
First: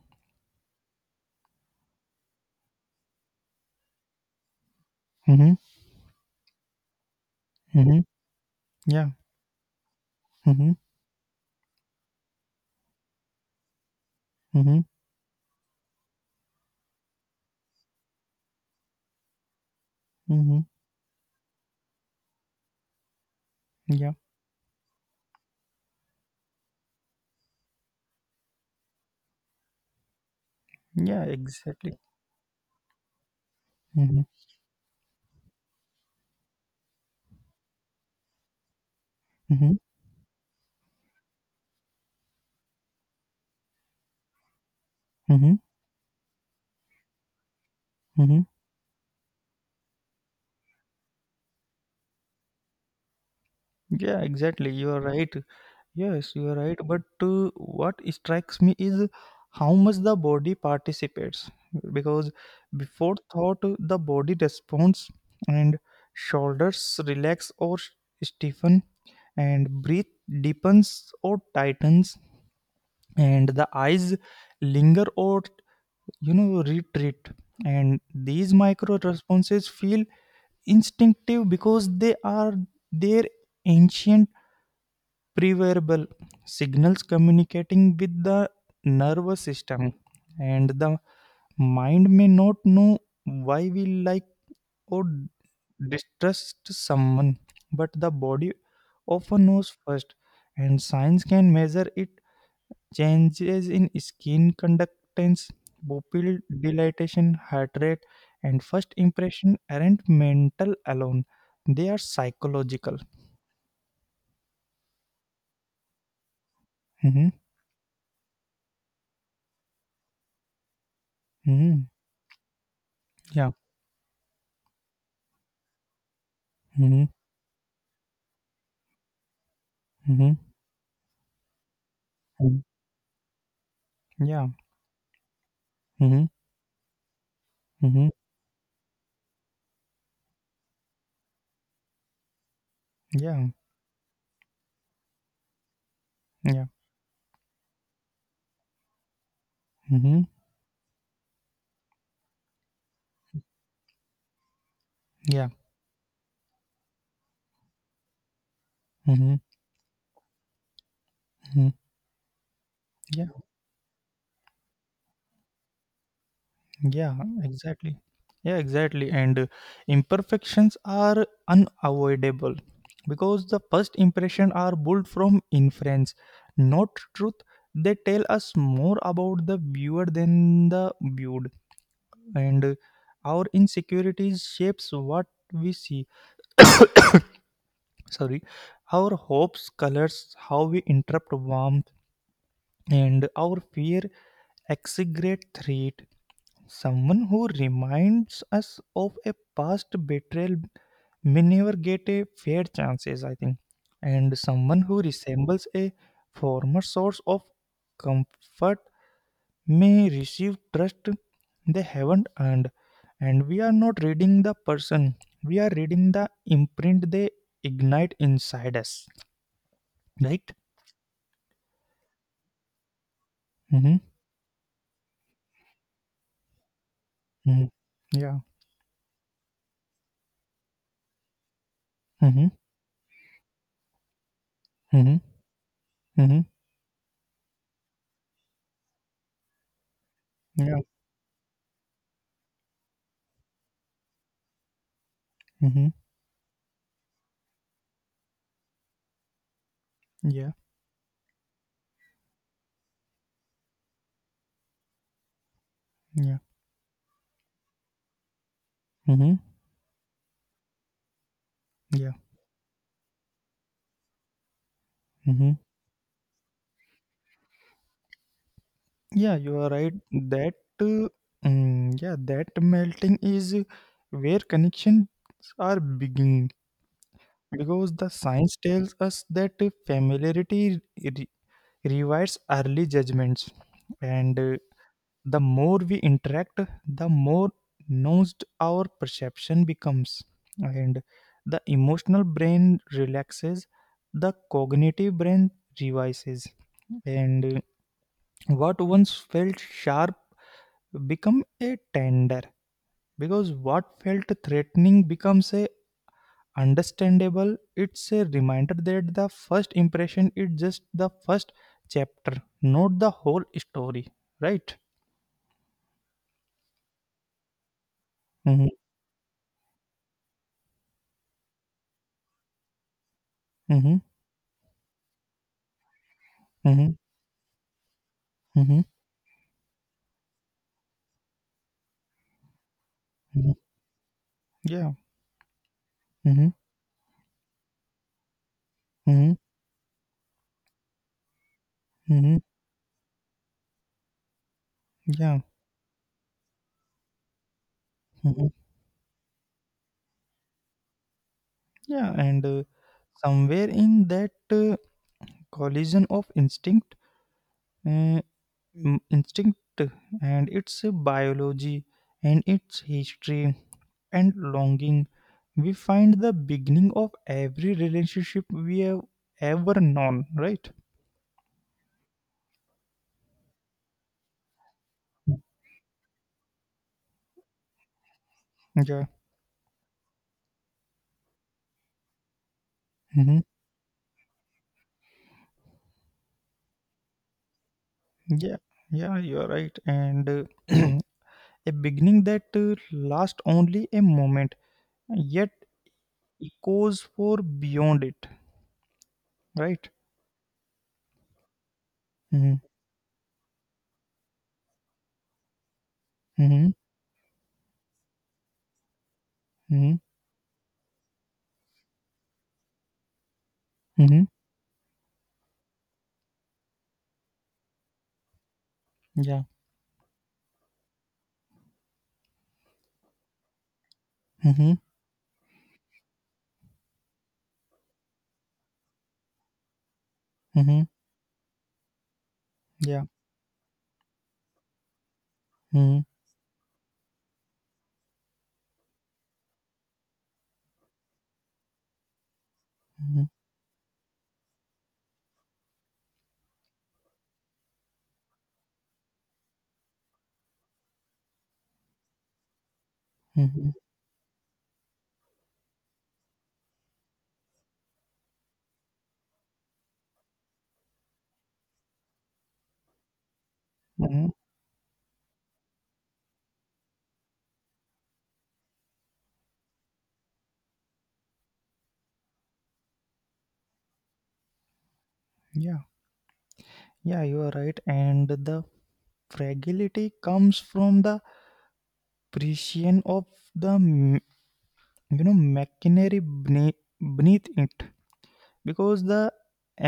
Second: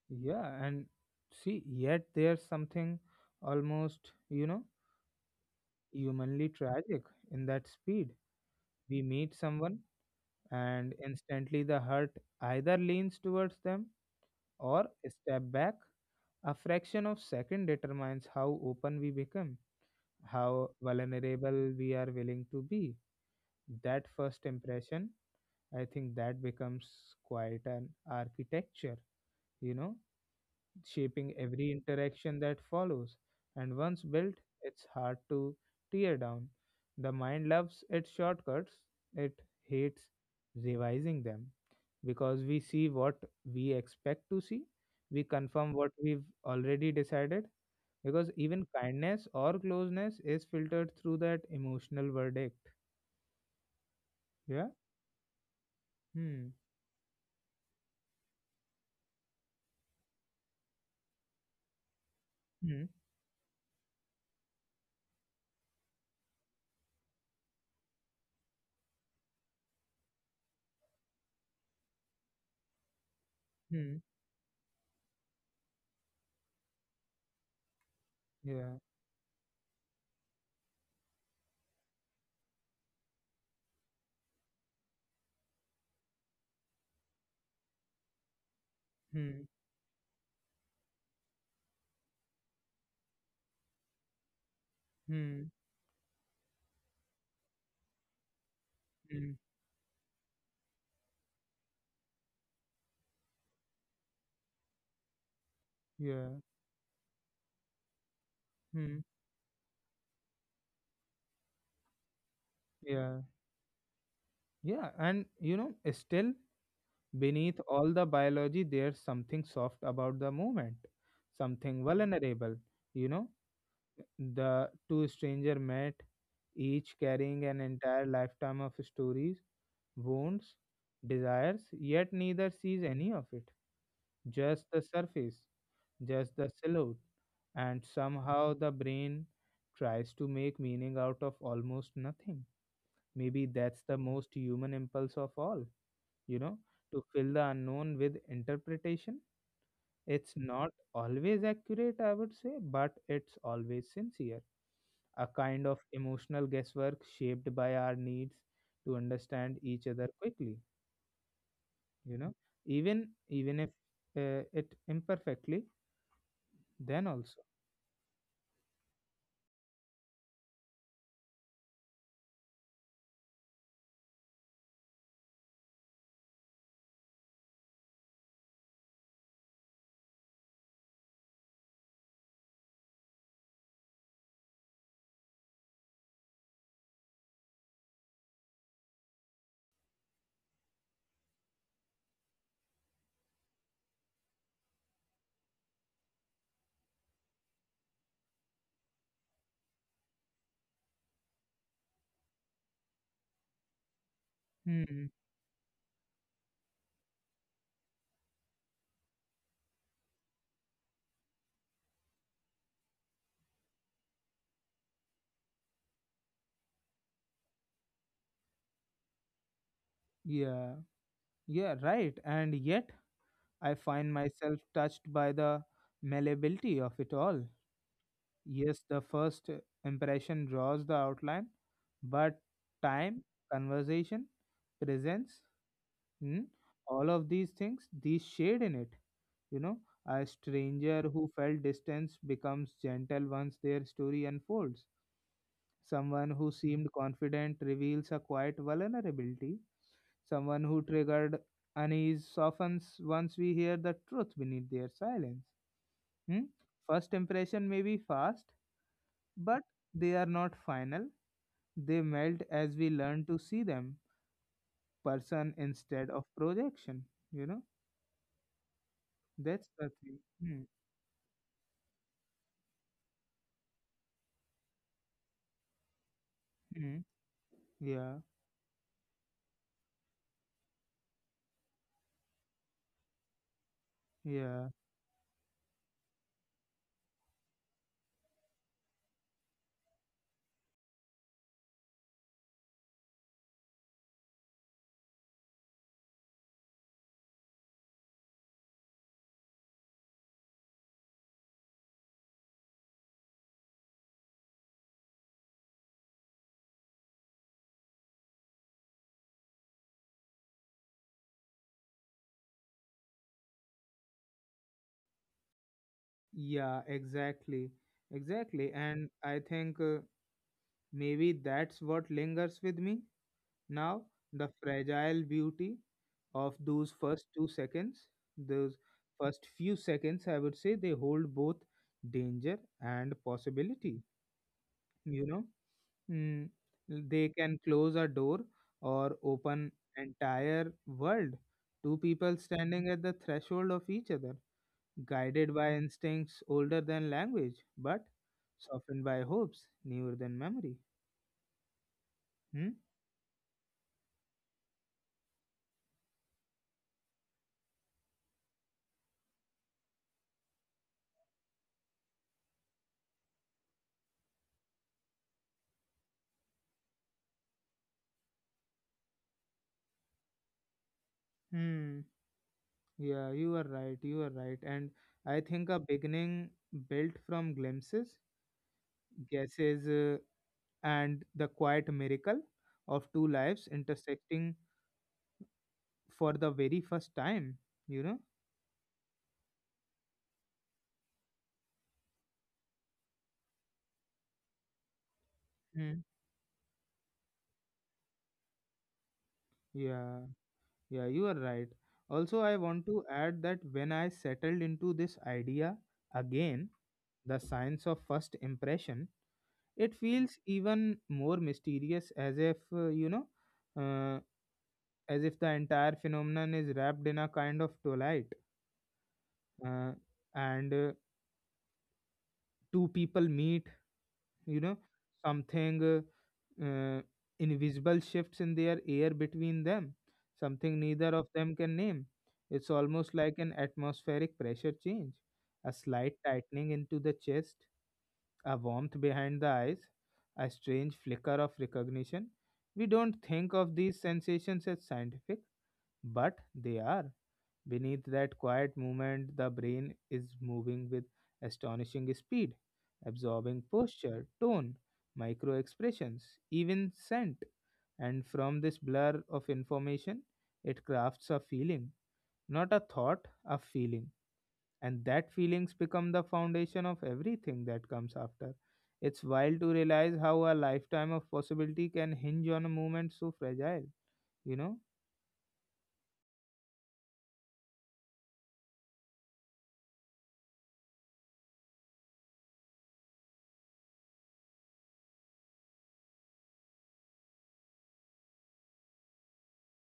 Speaker 1: Yeah. And see, yet there's something almost, you know,
Speaker 2: Mm-hmm.
Speaker 1: humanly tragic in that
Speaker 2: Mm-hmm.
Speaker 1: speed. We
Speaker 2: Yeah.
Speaker 1: meet someone,
Speaker 2: Mm-hmm.
Speaker 1: and instantly the heart either leans towards them
Speaker 2: Mm-hmm.
Speaker 1: or step back. A fraction of second determines how open we become,
Speaker 2: Mm-hmm.
Speaker 1: how vulnerable we are willing to be. That
Speaker 2: Yeah.
Speaker 1: first impression, I think that becomes quite an architecture, you know,
Speaker 2: Yeah.
Speaker 1: shaping every
Speaker 2: Exactly.
Speaker 1: interaction that follows. And once
Speaker 2: Mm-hmm.
Speaker 1: built, it's hard to tear down. The mind loves its shortcuts, it
Speaker 2: Mm-hmm.
Speaker 1: hates revising them because we see what we expect to see, we
Speaker 2: Mm-hmm.
Speaker 1: confirm what we've already decided. Because
Speaker 2: Mm-hmm.
Speaker 1: even kindness or closeness is filtered through that emotional verdict.
Speaker 2: Yeah.
Speaker 1: Yeah?
Speaker 2: Exactly. You are right. Yes,
Speaker 1: Hmm.
Speaker 2: you are right. But what strikes me is how much the body participates. Because
Speaker 1: Hmm.
Speaker 2: before thought, the body responds, and shoulders relax or stiffen, and breath deepens or tightens, and
Speaker 1: Hmm.
Speaker 2: the eyes linger or retreat. And
Speaker 1: Yeah.
Speaker 2: these micro responses feel instinctive because they are their ancient preverbal signals communicating with the nervous
Speaker 1: Hmm.
Speaker 2: system, and the mind may not know why we like or
Speaker 1: Hmm. Hmm.
Speaker 2: distrust someone, but the body
Speaker 1: Hmm.
Speaker 2: often knows first, and science can measure it: changes in skin conductance, pupil
Speaker 1: Yeah.
Speaker 2: dilatation, heart rate. And first
Speaker 1: Hmm.
Speaker 2: impression aren't mental alone, they are psychological.
Speaker 1: Yeah. Yeah, and you know, still
Speaker 2: Mhm,
Speaker 1: beneath all the biology, there's something soft about the movement, something
Speaker 2: mhm,
Speaker 1: vulnerable. You know,
Speaker 2: yeah.
Speaker 1: the two stranger met, each
Speaker 2: Mhm,
Speaker 1: carrying an entire lifetime of stories,
Speaker 2: mhm.
Speaker 1: wounds, desires, yet neither sees any of it.
Speaker 2: Yeah.
Speaker 1: Just the surface,
Speaker 2: Mhm.
Speaker 1: just the silhouette, and
Speaker 2: Mhm.
Speaker 1: somehow the brain tries to make meaning out of almost nothing. Maybe
Speaker 2: Yeah.
Speaker 1: that's the most human impulse of all, you know,
Speaker 2: Yeah.
Speaker 1: to fill the unknown with interpretation.
Speaker 2: Mhm.
Speaker 1: It's not always accurate, I would say, but it's always sincere. A
Speaker 2: Yeah.
Speaker 1: kind of emotional guesswork shaped by our needs to
Speaker 2: Mhm.
Speaker 1: understand each other quickly,
Speaker 2: Mhm.
Speaker 1: you know, even
Speaker 2: Yeah.
Speaker 1: even if it imperfectly, then
Speaker 2: Yeah.
Speaker 1: also.
Speaker 2: Exactly. Yeah. Exactly. And imperfections are unavoidable because the first impression are built from inference, not truth. They tell us more about the viewer than the viewed, and our insecurities shapes what we see. Sorry, our hopes colors how we interpret warmth, and our fear execrate threat. Someone who reminds us of a past betrayal may never get a fair chances, I think. And
Speaker 1: Hmm.
Speaker 2: someone who resembles a former source of comfort may receive trust they haven't earned. And we are not reading the person, we are reading the imprint they ignite inside us, right?
Speaker 1: Yeah. Yeah. Right. And yet, I
Speaker 2: Mm-hmm.
Speaker 1: find myself touched by the malleability of it all.
Speaker 2: Mm-hmm. Yeah.
Speaker 1: Yes, the first impression draws the outline, but
Speaker 2: Mm-hmm.
Speaker 1: time, conversation,
Speaker 2: Mm-hmm.
Speaker 1: presence, mm,
Speaker 2: Mm-hmm.
Speaker 1: all of these things, these shade in it. You know, a
Speaker 2: Yeah.
Speaker 1: stranger who felt distance becomes gentle once their story unfolds.
Speaker 2: Mm-hmm.
Speaker 1: Someone who seemed confident reveals a quiet vulnerability.
Speaker 2: Yeah.
Speaker 1: Someone who triggered unease softens once we hear the truth beneath their silence.
Speaker 2: Yeah.
Speaker 1: Hmm? First impression may be fast,
Speaker 2: Mm-hmm.
Speaker 1: but they are not final. They
Speaker 2: Yeah.
Speaker 1: melt as we learn to see them, person
Speaker 2: Hmm.
Speaker 1: instead of projection. You know,
Speaker 2: Yeah, you
Speaker 1: that's
Speaker 2: are
Speaker 1: the
Speaker 2: right.
Speaker 1: thing. Hmm,
Speaker 2: Uh, yeah, that melting is where connections are beginning,
Speaker 1: hmm.
Speaker 2: because the
Speaker 1: Yeah,
Speaker 2: science tells us that familiarity revives early judgments, and
Speaker 1: yeah,
Speaker 2: the more we interact, the more nuanced our perception becomes, and the emotional brain relaxes, the cognitive brain revises, and. What once felt sharp become a tender, because what felt threatening becomes a understandable. It's a reminder that the first impression is just the first chapter, not the whole story, right?
Speaker 1: yeah, exactly,
Speaker 2: Mm-hmm,
Speaker 1: exactly. And I think maybe that's what lingers with me
Speaker 2: mm-hmm,
Speaker 1: now, the fragile beauty of those
Speaker 2: mm-hmm,
Speaker 1: first 2 seconds, those
Speaker 2: mm-hmm.
Speaker 1: first few seconds, I would say they hold both danger and
Speaker 2: Hmm.
Speaker 1: possibility,
Speaker 2: Yeah.
Speaker 1: you know.
Speaker 2: Mm-hmm,
Speaker 1: Mm, they can close a door or
Speaker 2: mm-hmm,
Speaker 1: open entire world. Two people
Speaker 2: mm-hmm.
Speaker 1: standing at the threshold of each other,
Speaker 2: Yeah.
Speaker 1: guided by instincts older than language, but
Speaker 2: Hmm.
Speaker 1: softened by hopes newer than memory.
Speaker 2: Yeah. And
Speaker 1: Hmm?
Speaker 2: somewhere in that collision of uh, instinct and its biology and its history and longing, we find the beginning of every relationship we have ever known, right?
Speaker 1: Hmm. Yeah, you are right. You are right. And I think a beginning built from glimpses,
Speaker 2: Yeah.
Speaker 1: guesses, and the quiet miracle of two
Speaker 2: Hmm.
Speaker 1: lives intersecting for the very first time. You know.
Speaker 2: Yeah. Yeah, you're right. And a beginning that lasts only a moment, yet
Speaker 1: Hmm.
Speaker 2: echoes for beyond it, right?
Speaker 1: Yeah, yeah, you are right. Also,
Speaker 2: Mm-hmm.
Speaker 1: I want to add that when I settled into this idea
Speaker 2: Mm-hmm.
Speaker 1: again, the science of first impression,
Speaker 2: Mm-hmm.
Speaker 1: it feels even more mysterious as if, you know, uh,
Speaker 2: Hmm.
Speaker 1: as if the entire phenomenon is wrapped in a kind of twilight.
Speaker 2: Yeah.
Speaker 1: Uh, and two people meet, you
Speaker 2: Mm-hmm.
Speaker 1: know, something. Uh, invisible shifts in their air between them, something
Speaker 2: Mm-hmm.
Speaker 1: neither of them can name. It's
Speaker 2: Yeah.
Speaker 1: almost like an atmospheric pressure change, a
Speaker 2: Mm-hmm.
Speaker 1: slight tightening into the chest, a warmth behind the eyes, a strange flicker of recognition. We don't think of these sensations as scientific, but they are. Beneath that quiet movement, the brain is moving with astonishing speed, absorbing
Speaker 2: Mm-hmm.
Speaker 1: posture, tone, micro expressions, even scent. And from this blur of information, it crafts a feeling, not a thought, a feeling.
Speaker 2: Hmm.
Speaker 1: And that feelings become the foundation of everything that comes after. It's wild to realize how a lifetime of possibility can hinge on a moment so fragile, you know?
Speaker 2: Yeah. Yeah, you are right. And the fragility comes from the precision of the machinery bene- beneath it, because the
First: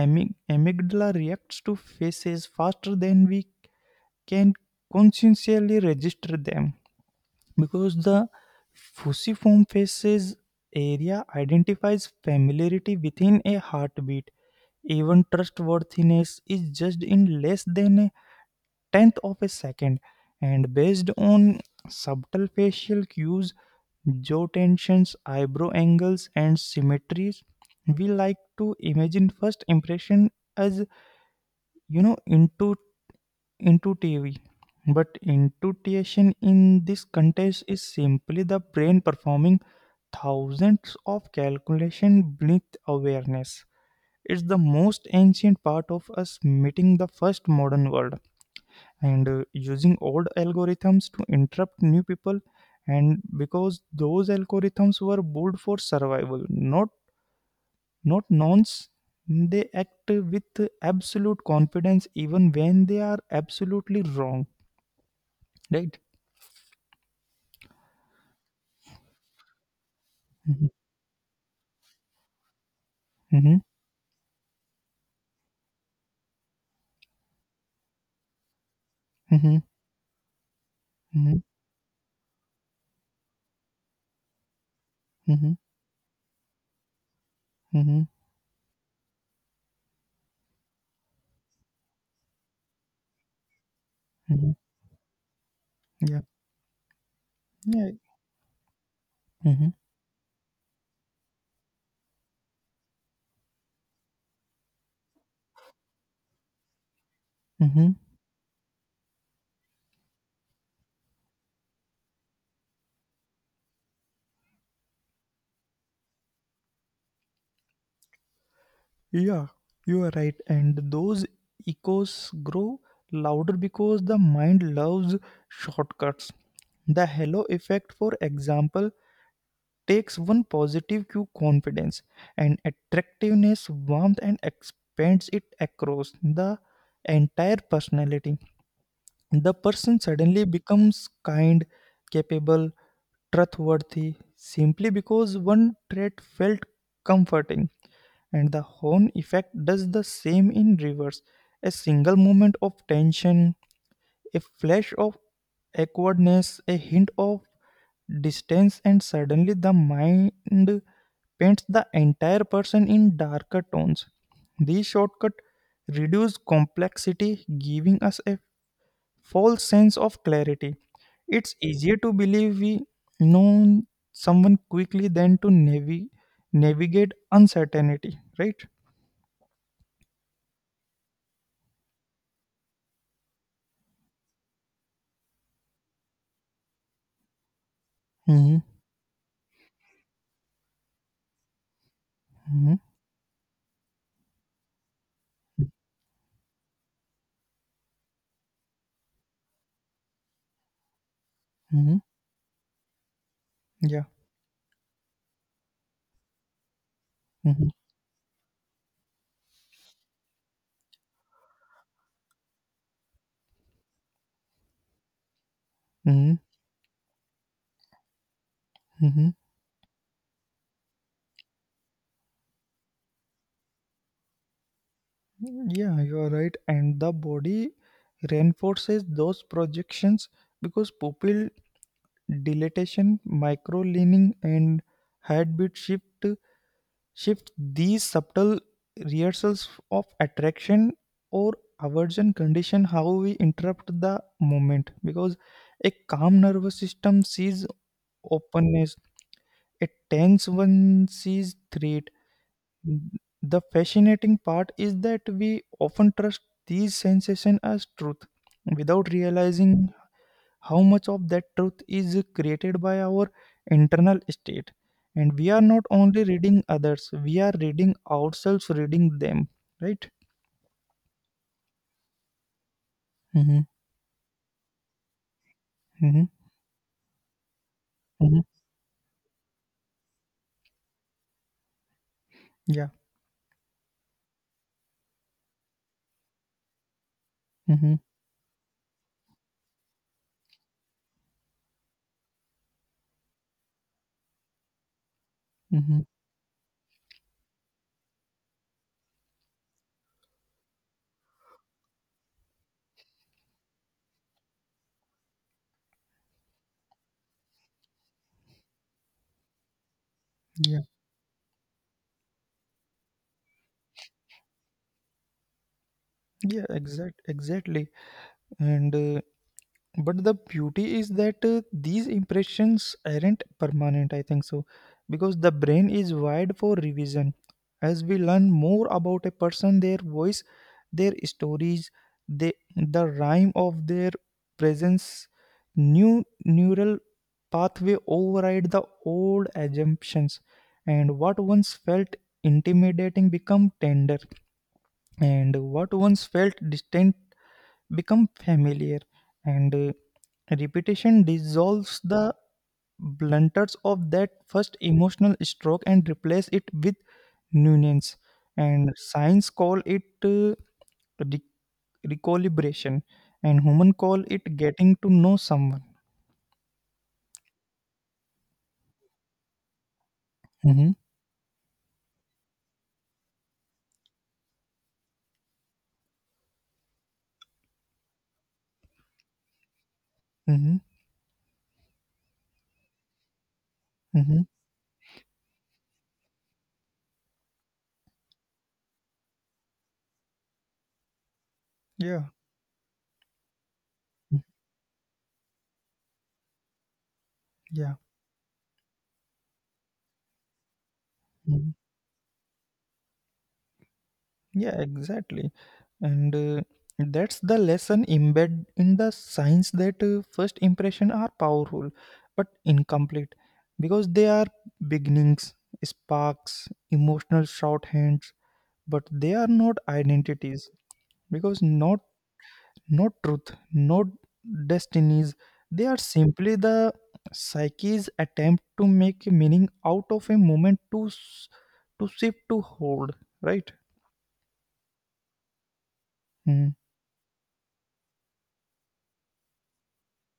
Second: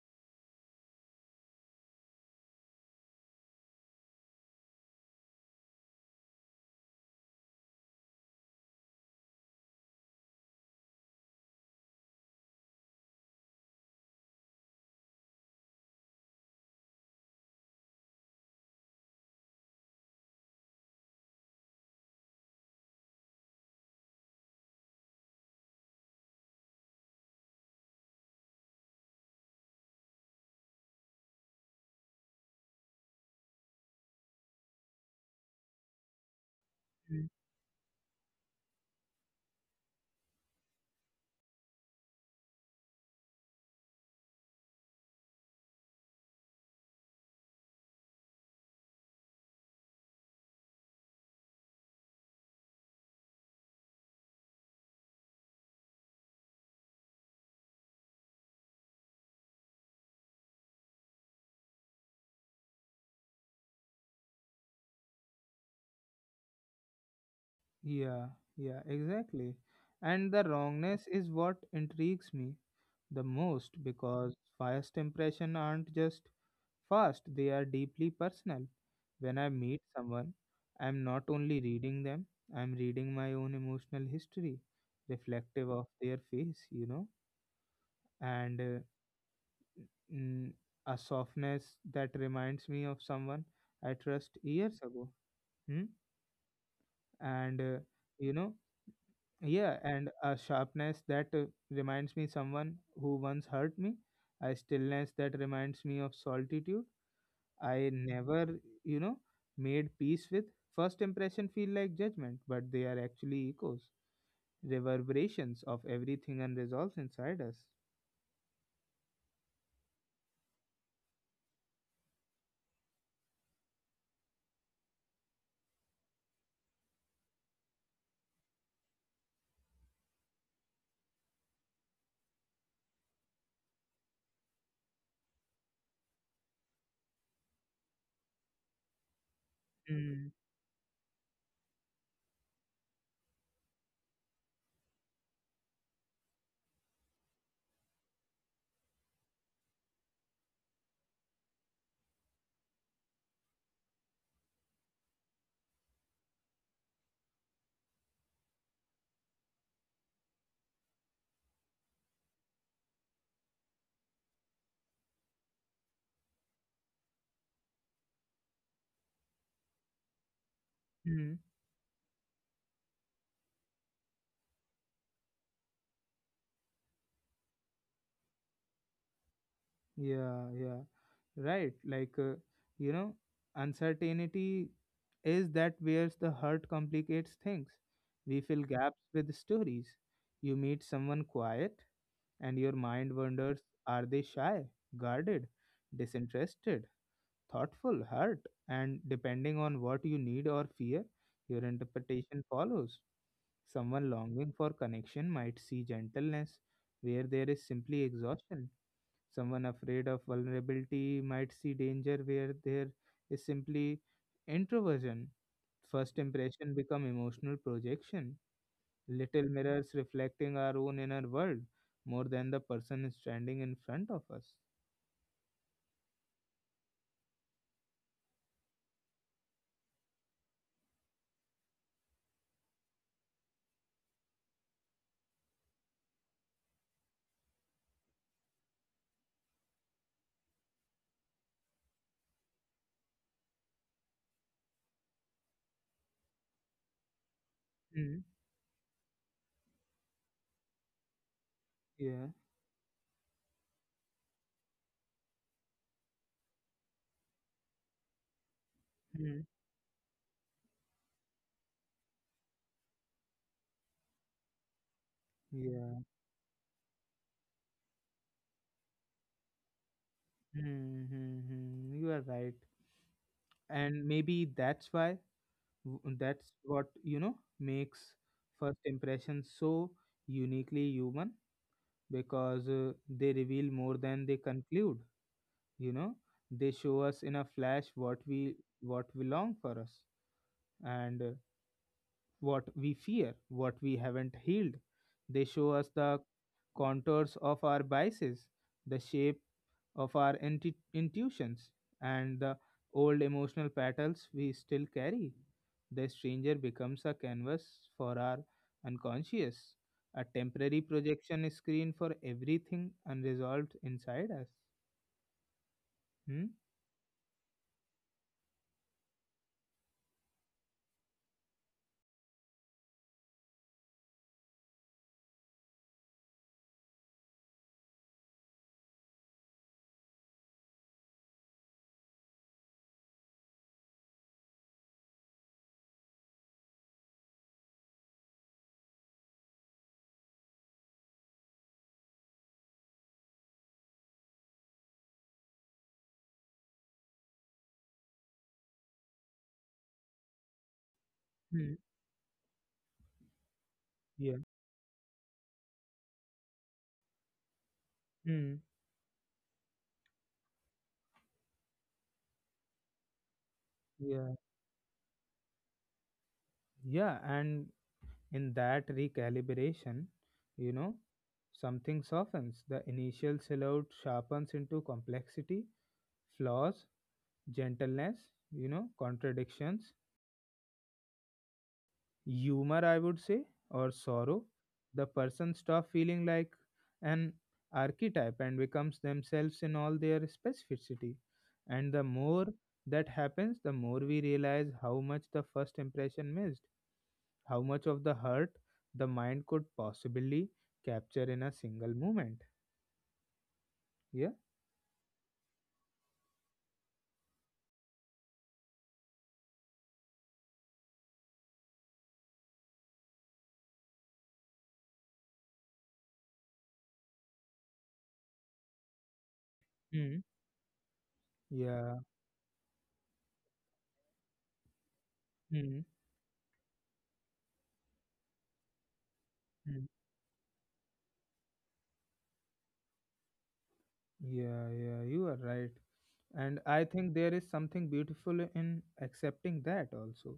Speaker 2: amygdala reacts to faces faster than we can consciously register them, because the fusiform faces area identifies familiarity within a heartbeat. Even trustworthiness is judged in less than a tenth of a second, and based on subtle facial cues: jaw tensions, eyebrow angles, and symmetries. We like to imagine first impression as you know intu- intuitive, but intuition in this context is simply the brain performing thousands of calculation beneath awareness. It's the most ancient part of us meeting the first modern world, and using old algorithms to interrupt new people, and because those algorithms were built for survival, not nonce, they act with absolute confidence even when they are absolutely wrong, right?
Speaker 1: Yeah, yeah, exactly. And the
Speaker 2: Mm-hmm.
Speaker 1: wrongness is what intrigues me the
Speaker 2: Mm-hmm.
Speaker 1: most because first impression aren't just fast, they are deeply personal. When I
Speaker 2: Mm-hmm.
Speaker 1: meet someone, I'm not only reading them, I'm reading my own emotional history,
Speaker 2: Mm-hmm.
Speaker 1: reflective of their face, you know,
Speaker 2: Mm-hmm.
Speaker 1: and mm, a softness that reminds me of someone I trust
Speaker 2: Mm-hmm.
Speaker 1: years ago. Hmm?
Speaker 2: Yeah.
Speaker 1: And,
Speaker 2: Yeah.
Speaker 1: you know,
Speaker 2: Mm-hmm.
Speaker 1: yeah, and a sharpness that reminds me someone who once hurt me, a stillness that reminds me of solitude I
Speaker 2: Mm-hmm.
Speaker 1: never, you know, made peace with. First impression feel like judgment, but they are actually echoes, reverberations of everything unresolved inside us.
Speaker 2: Yeah, you are right. And those echoes grow louder because the mind loves shortcuts. The halo effect, for example, takes one positive cue: confidence and attractiveness, warmth, and expands it across the entire personality. The person suddenly becomes kind, capable, trustworthy, simply because one trait felt comforting. And the horn effect does the same in reverse. A single moment of tension, a flash of awkwardness, a hint of distance, and suddenly the mind paints the entire person in darker tones. These shortcuts reduce complexity, giving us a false sense of clarity.
Speaker 1: Mm.
Speaker 2: It's easier to believe we know someone quickly than to navigate uncertainty, right?
Speaker 1: Yeah, yeah, right. Like, you know, uncertainty is that where's the hurt complicates things. We
Speaker 2: Mhm.
Speaker 1: fill gaps with stories. You meet someone quiet, and your
Speaker 2: Mhm.
Speaker 1: mind wonders are they shy, guarded, disinterested, thoughtful, hurt? And depending on what you need or fear, your
Speaker 2: Mhm.
Speaker 1: interpretation follows.
Speaker 2: Yeah.
Speaker 1: Someone longing for connection might see gentleness where there is
Speaker 2: Mhm.
Speaker 1: simply exhaustion. Someone afraid of vulnerability might see danger where there is simply introversion. First
Speaker 2: Mhm.
Speaker 1: impression become emotional projection,
Speaker 2: Mhm.
Speaker 1: little mirrors reflecting our own inner world more than the person standing in front of us.
Speaker 2: Yeah, you are right. And the body reinforces those projections because pupil dilatation, micro leaning, and heartbeat shift these subtle rehearsals of attraction or aversion condition how we interrupt the moment, because a calm nervous system sees
Speaker 1: Hmm.
Speaker 2: openness, a tense one sees threat.
Speaker 1: Yeah.
Speaker 2: The fascinating part is that we often trust these sensations as truth without
Speaker 1: Hmm.
Speaker 2: realizing how much of that truth is created by our internal state. And we are not
Speaker 1: Yeah.
Speaker 2: only reading others, we are reading ourselves, reading them, right?
Speaker 1: Hmm. Hmm. Hmm. You are right.
Speaker 2: Mm-hmm,
Speaker 1: And maybe that's why
Speaker 2: mm-hmm,
Speaker 1: that's what, you know, makes
Speaker 2: mm-hmm,
Speaker 1: first impression so uniquely human, because
Speaker 2: yeah.
Speaker 1: they reveal more than they conclude, you know, they show us in a flash
Speaker 2: Mm-hmm,
Speaker 1: what we long for us and what we fear, what we haven't healed. They show us
Speaker 2: mm-hmm,
Speaker 1: the contours of our biases, the shape of our intuitions and the old emotional battles we still carry. The stranger becomes a canvas for our unconscious, a temporary
Speaker 2: yeah.
Speaker 1: projection screen for everything unresolved inside us. Hmm?
Speaker 2: Yeah, exact, exactly. And but the beauty is that these impressions aren't permanent, I think so, because the brain is wired for revision. As we learn more about a person, their voice, their stories, the rhyme of their presence, new neural pathway override the old assumptions, and what once felt intimidating become tender, and what once felt distant become familiar, and repetition
Speaker 1: Hmm.
Speaker 2: dissolves the blunters of that
Speaker 1: Yeah.
Speaker 2: first emotional stroke and replace it with nuance,
Speaker 1: Hmm.
Speaker 2: and science call it re- recalibration, and human call
Speaker 1: Yeah.
Speaker 2: it getting to know someone.
Speaker 1: Yeah. And in that recalibration, you
Speaker 2: Mm-hmm,
Speaker 1: know, something softens. The initial silhouette sharpens into complexity, flaws, gentleness, you know, contradictions,
Speaker 2: mm-hmm,
Speaker 1: humor, I would say, or
Speaker 2: mm-hmm.
Speaker 1: sorrow, the person stop feeling like an archetype and becomes themselves in all their specificity. And the
Speaker 2: Yeah.
Speaker 1: more that happens, the more we realize how much the first impression missed, how much
Speaker 2: Yeah.
Speaker 1: of the hurt the mind could possibly capture in a single moment. Yeah.
Speaker 2: Yeah, exactly. And that's the lesson embedded in the science, that first impression are powerful but incomplete because they are beginnings, sparks, emotional shorthands, but they are not
Speaker 1: Mm.
Speaker 2: identities, because
Speaker 1: Yeah.
Speaker 2: not truth, not destinies.
Speaker 1: Mm.
Speaker 2: They are simply the psyche's attempt to make meaning out of a moment, to shift to hold. Right?
Speaker 1: Yeah, yeah, you are right. And
Speaker 2: Mm,
Speaker 1: I think there is something beautiful in accepting that also,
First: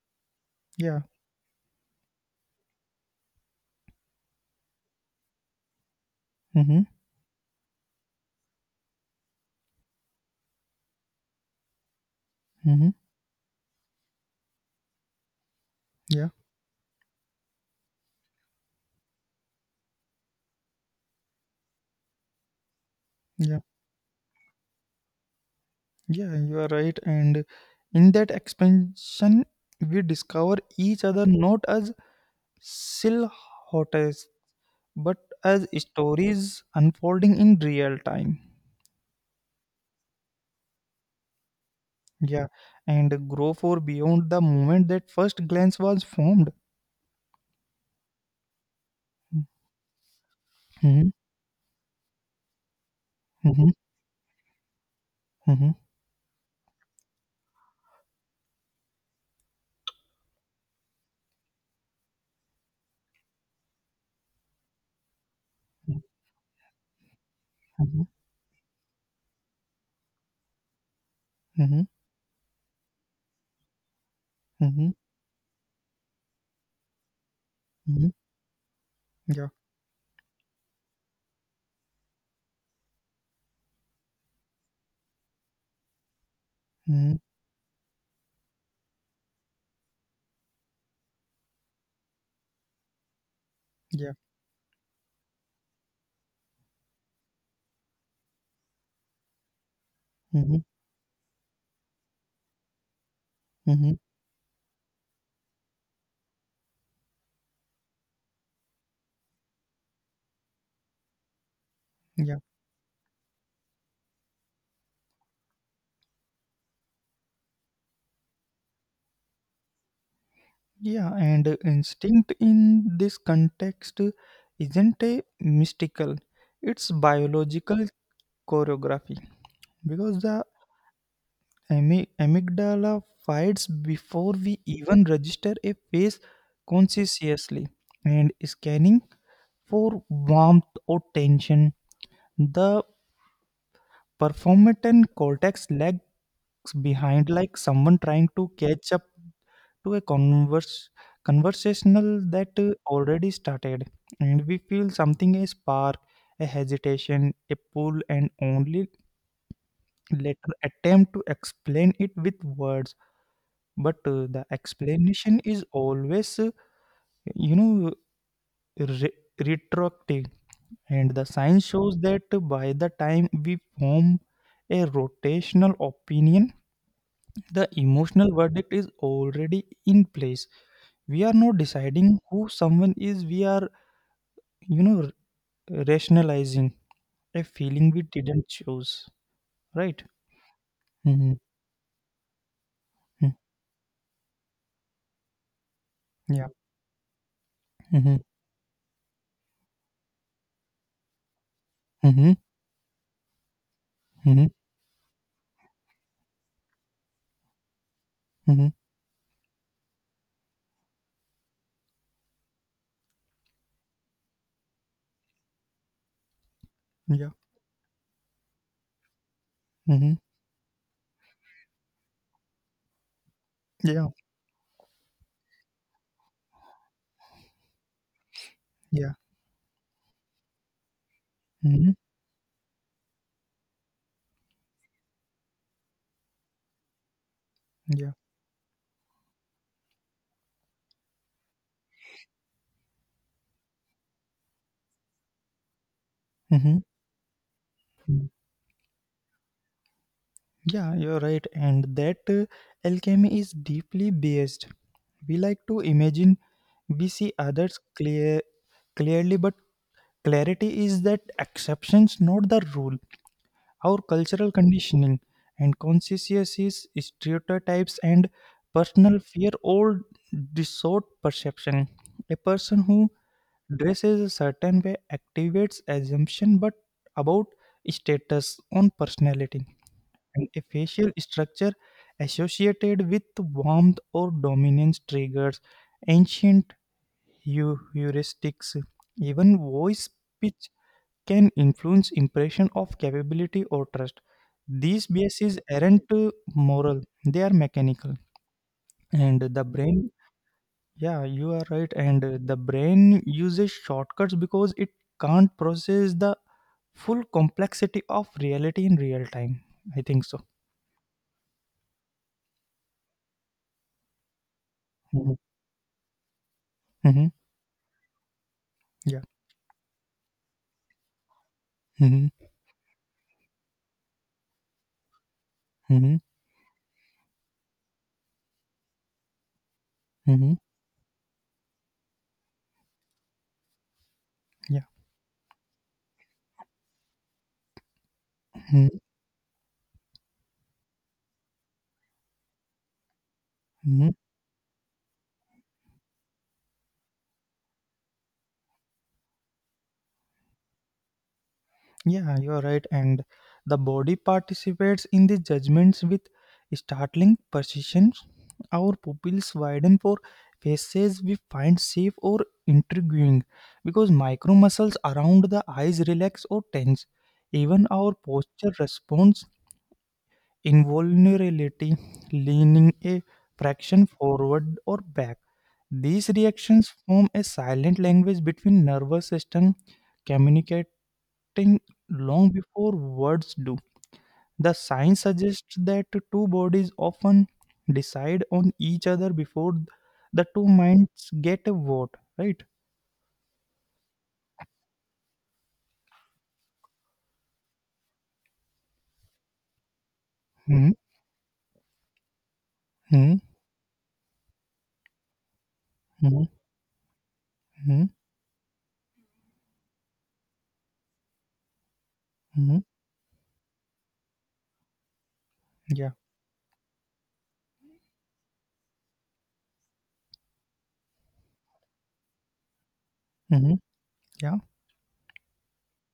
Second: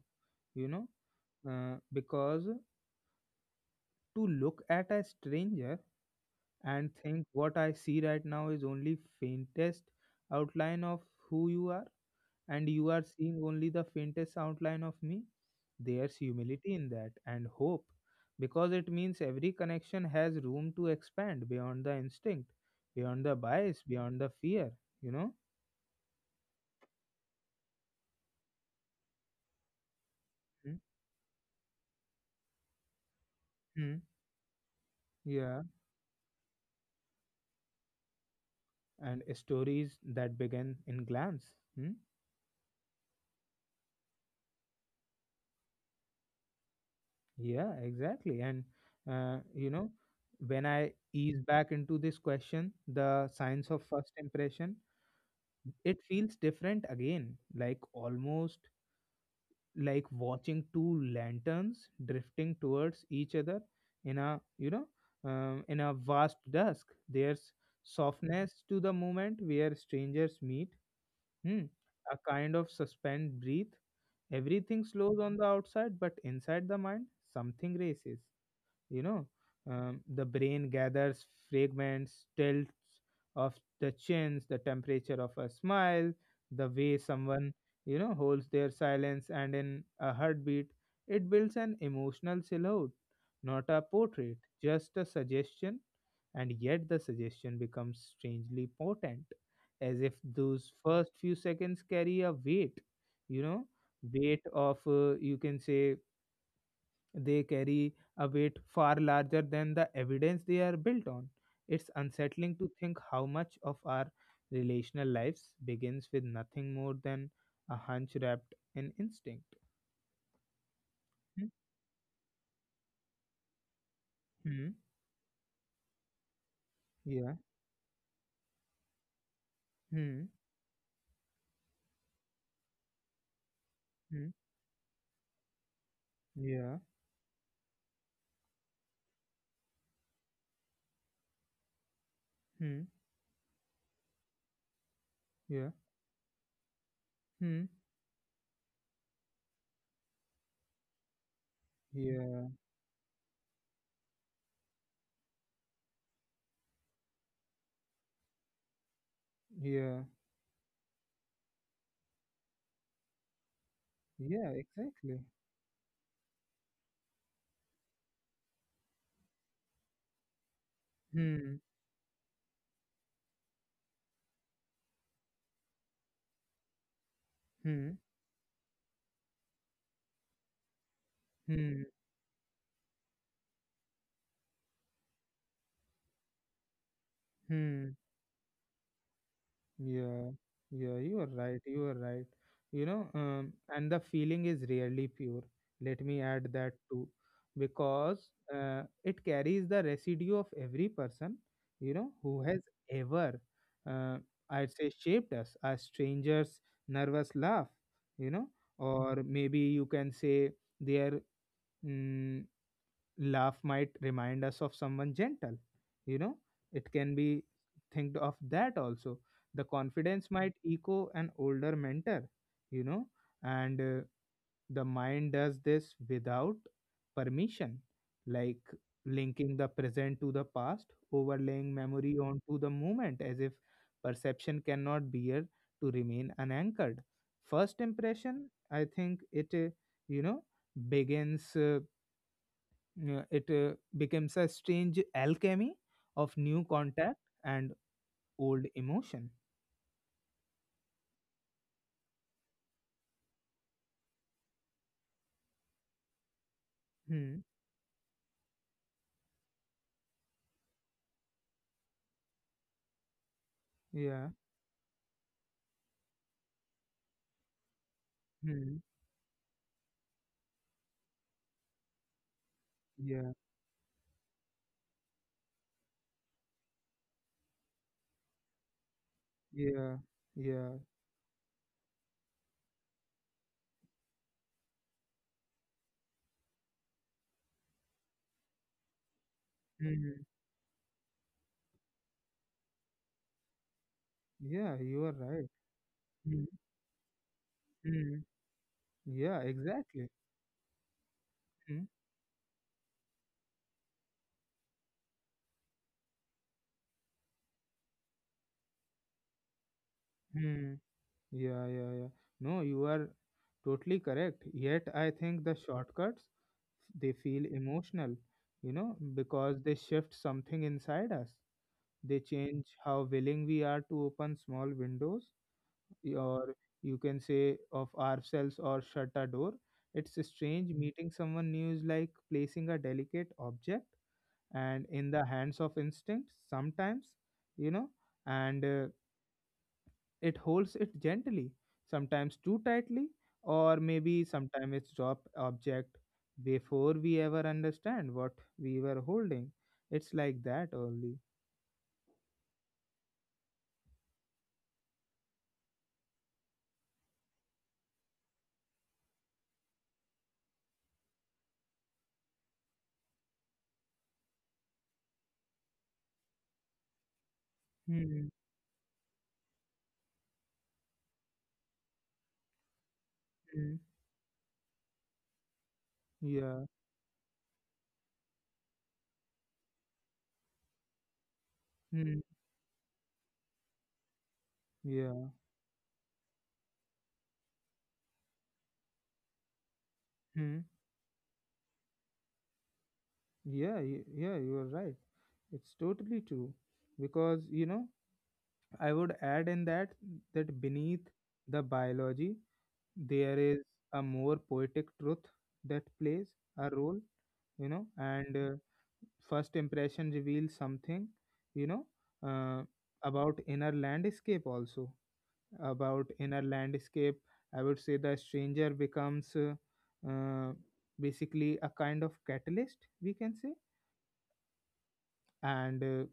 Speaker 1: you know,
Speaker 2: yeah.
Speaker 1: because to look at a stranger
Speaker 2: Mm-hmm.
Speaker 1: and think what I see right now is only faintest outline of who you are, and
Speaker 2: Mm-hmm.
Speaker 1: you are seeing only the faintest outline of me, there's
Speaker 2: Yeah,
Speaker 1: humility in that and hope, because it means every connection has room to expand beyond the instinct, beyond the
Speaker 2: yeah,
Speaker 1: bias, beyond the fear, you know.
Speaker 2: yeah, you are right. And in that expansion, we discover each other not as
Speaker 1: Hmm.
Speaker 2: silhouettes, but
Speaker 1: Yeah,
Speaker 2: as stories unfolding in real time.
Speaker 1: and stories that began in glance. Hmm.
Speaker 2: Yeah, and grow for beyond the moment that first glance was formed.
Speaker 1: Yeah, exactly. And you know, when I
Speaker 2: Mm-hmm.
Speaker 1: ease back into this question, the science
Speaker 2: Mm-hmm.
Speaker 1: of first impression,
Speaker 2: Mm-hmm.
Speaker 1: it feels different again, like almost like watching two lanterns drifting towards each other in a, you know, in a vast dusk. There's
Speaker 2: Mm-hmm.
Speaker 1: softness to the moment where strangers meet. Hmm. A kind of suspend breath. Everything
Speaker 2: Mm-hmm.
Speaker 1: slows on the outside, but inside the mind, something
Speaker 2: Mm-hmm.
Speaker 1: races, you know,
Speaker 2: Yeah.
Speaker 1: the brain gathers fragments, tilts of the chins, the temperature of a smile, the way
Speaker 2: Mm-hmm.
Speaker 1: someone, you know, holds their silence, and in a heartbeat it builds an emotional silhouette, not a
Speaker 2: Yeah.
Speaker 1: portrait, just a suggestion, and yet the suggestion becomes strangely potent, as if
Speaker 2: Mm-hmm.
Speaker 1: those first few seconds carry a weight, you know,
Speaker 2: Mm-hmm.
Speaker 1: weight of you can say they carry a weight far larger than the evidence they are built on. It's unsettling to think how much of our relational lives begins with nothing more than a hunch wrapped in instinct.
Speaker 2: Yeah,
Speaker 1: Hmm.
Speaker 2: and instinct in this context
Speaker 1: Hmm.
Speaker 2: isn't a mystical, it's
Speaker 1: Yeah.
Speaker 2: biological choreography, because
Speaker 1: Hmm.
Speaker 2: the amygdala fights
Speaker 1: Hmm.
Speaker 2: before we even register a face
Speaker 1: Yeah.
Speaker 2: consciously, and scanning for warmth or tension. The
Speaker 1: Hmm.
Speaker 2: performatin cortex
Speaker 1: Yeah.
Speaker 2: lags behind, like
Speaker 1: Hmm.
Speaker 2: someone trying to catch up to a converse conversational
Speaker 1: Yeah.
Speaker 2: that already started, and we feel something: a spark, a hesitation, a pull, and only
Speaker 1: Yeah.
Speaker 2: later attempt to explain it with words. But the
Speaker 1: Yeah. Exactly.
Speaker 2: explanation is always you know re- retroactive, and the
Speaker 1: Hmm.
Speaker 2: science shows that by the time we form a rotational opinion, the
Speaker 1: Hmm.
Speaker 2: emotional verdict is already in place. We are not
Speaker 1: Hmm.
Speaker 2: deciding who someone is, we are, you know, rationalizing a feeling
Speaker 1: Hmm.
Speaker 2: we didn't choose, right?
Speaker 1: Yeah, yeah, you are
Speaker 2: Mm-hmm.
Speaker 1: right. You are right. You know, and the feeling is really pure. Let me
Speaker 2: Yeah.
Speaker 1: add that too,
Speaker 2: Mm-hmm.
Speaker 1: because it carries the residue of every person, you know,
Speaker 2: Mm-hmm.
Speaker 1: who has ever, uh,
Speaker 2: Mm-hmm.
Speaker 1: I'd say, shaped us. A stranger's nervous laugh, you know,
Speaker 2: Mm-hmm.
Speaker 1: or maybe you can say their mm laugh might remind us of someone gentle, you know, it can
Speaker 2: Yeah.
Speaker 1: be, think of that also, the
Speaker 2: Mm-hmm.
Speaker 1: confidence might echo an older mentor, you know, and
Speaker 2: Yeah.
Speaker 1: the mind does this without permission, like
Speaker 2: Yeah.
Speaker 1: linking the present to the past, overlaying
Speaker 2: Mm-hmm.
Speaker 1: memory onto the moment as if perception cannot bear to remain unanchored. First
Speaker 2: Yeah.
Speaker 1: impression, I think it you know begins It becomes a strange alchemy of new
Speaker 2: Mm-hmm.
Speaker 1: contact and old emotion.
Speaker 2: Yeah, you're right. And that alchemy is deeply biased. We like to imagine we see
Speaker 1: Hmm.
Speaker 2: others clearly, but clarity is that exceptions, not the rule. Our
Speaker 1: Yeah.
Speaker 2: cultural conditioning and conscientious stereotypes and
Speaker 1: Hmm.
Speaker 2: personal fear all distort perception. A person who
Speaker 1: Yeah.
Speaker 2: dresses a certain way activates assumption but about status on personality,
Speaker 1: Yeah.
Speaker 2: and a
Speaker 1: Yeah.
Speaker 2: facial structure associated with warmth or dominance triggers ancient heuristics. Even voice
Speaker 1: Hmm.
Speaker 2: pitch can influence impression of capability or trust.
Speaker 1: Yeah. You
Speaker 2: These
Speaker 1: are right.
Speaker 2: biases aren't
Speaker 1: Hmm.
Speaker 2: moral, they are mechanical.
Speaker 1: Hmm. Yeah.
Speaker 2: And the
Speaker 1: Exactly.
Speaker 2: brain, yeah, you are
Speaker 1: Hmm.
Speaker 2: right. And the brain uses shortcuts because it can't process the full complexity of reality in real time. I think so.
Speaker 1: Hmm. Yeah. Yeah. Yeah. No, you are totally correct. Yet I
Speaker 2: Mm-hmm.
Speaker 1: think the shortcuts, they
Speaker 2: Mm-hmm.
Speaker 1: feel emotional, you know,
Speaker 2: Yeah.
Speaker 1: because they shift something inside us. They
Speaker 2: Mm-hmm.
Speaker 1: change how willing we are to open small windows
Speaker 2: Mm-hmm.
Speaker 1: or, you can say, of ourselves or shut a door. It's
Speaker 2: Mm-hmm.
Speaker 1: strange meeting someone new is like placing a delicate object
Speaker 2: Yeah.
Speaker 1: and in the hands of instinct sometimes, you know, and
Speaker 2: Mm-hmm.
Speaker 1: it holds it gently, sometimes too tightly, or
Speaker 2: Mm-hmm.
Speaker 1: maybe sometimes it's drop object before we ever understand what we were holding. It's like that only.
Speaker 2: Yeah, you're right. And the body participates in the judgments with startling precision. Our pupils widen for faces we find safe or intriguing, because micro muscles around the eyes relax or tense. Even our
Speaker 1: Hmm.
Speaker 2: posture responds involuntarily, leaning a
Speaker 1: Hmm.
Speaker 2: fraction forward or back. These
Speaker 1: Yeah.
Speaker 2: reactions form a silent language between nervous system, acting
Speaker 1: Hmm.
Speaker 2: long before words do. The science
Speaker 1: Yeah.
Speaker 2: suggests that two bodies often decide on each other before the
Speaker 1: Hmm.
Speaker 2: two minds get a vote, right?
Speaker 1: Yeah. Yeah. You are right. It's totally true because you know I would add in that
Speaker 2: Hmm.
Speaker 1: beneath the biology
Speaker 2: Hmm.
Speaker 1: there is a more poetic truth that plays
Speaker 2: Hmm.
Speaker 1: a role
Speaker 2: Hmm.
Speaker 1: and first impression reveals something you know uh,
Speaker 2: Hmm.
Speaker 1: about inner landscape also
Speaker 2: Yeah.
Speaker 1: about inner landscape. I would say the stranger becomes uh, basically a kind of catalyst we can say
Speaker 2: Hmm. Yeah.
Speaker 1: and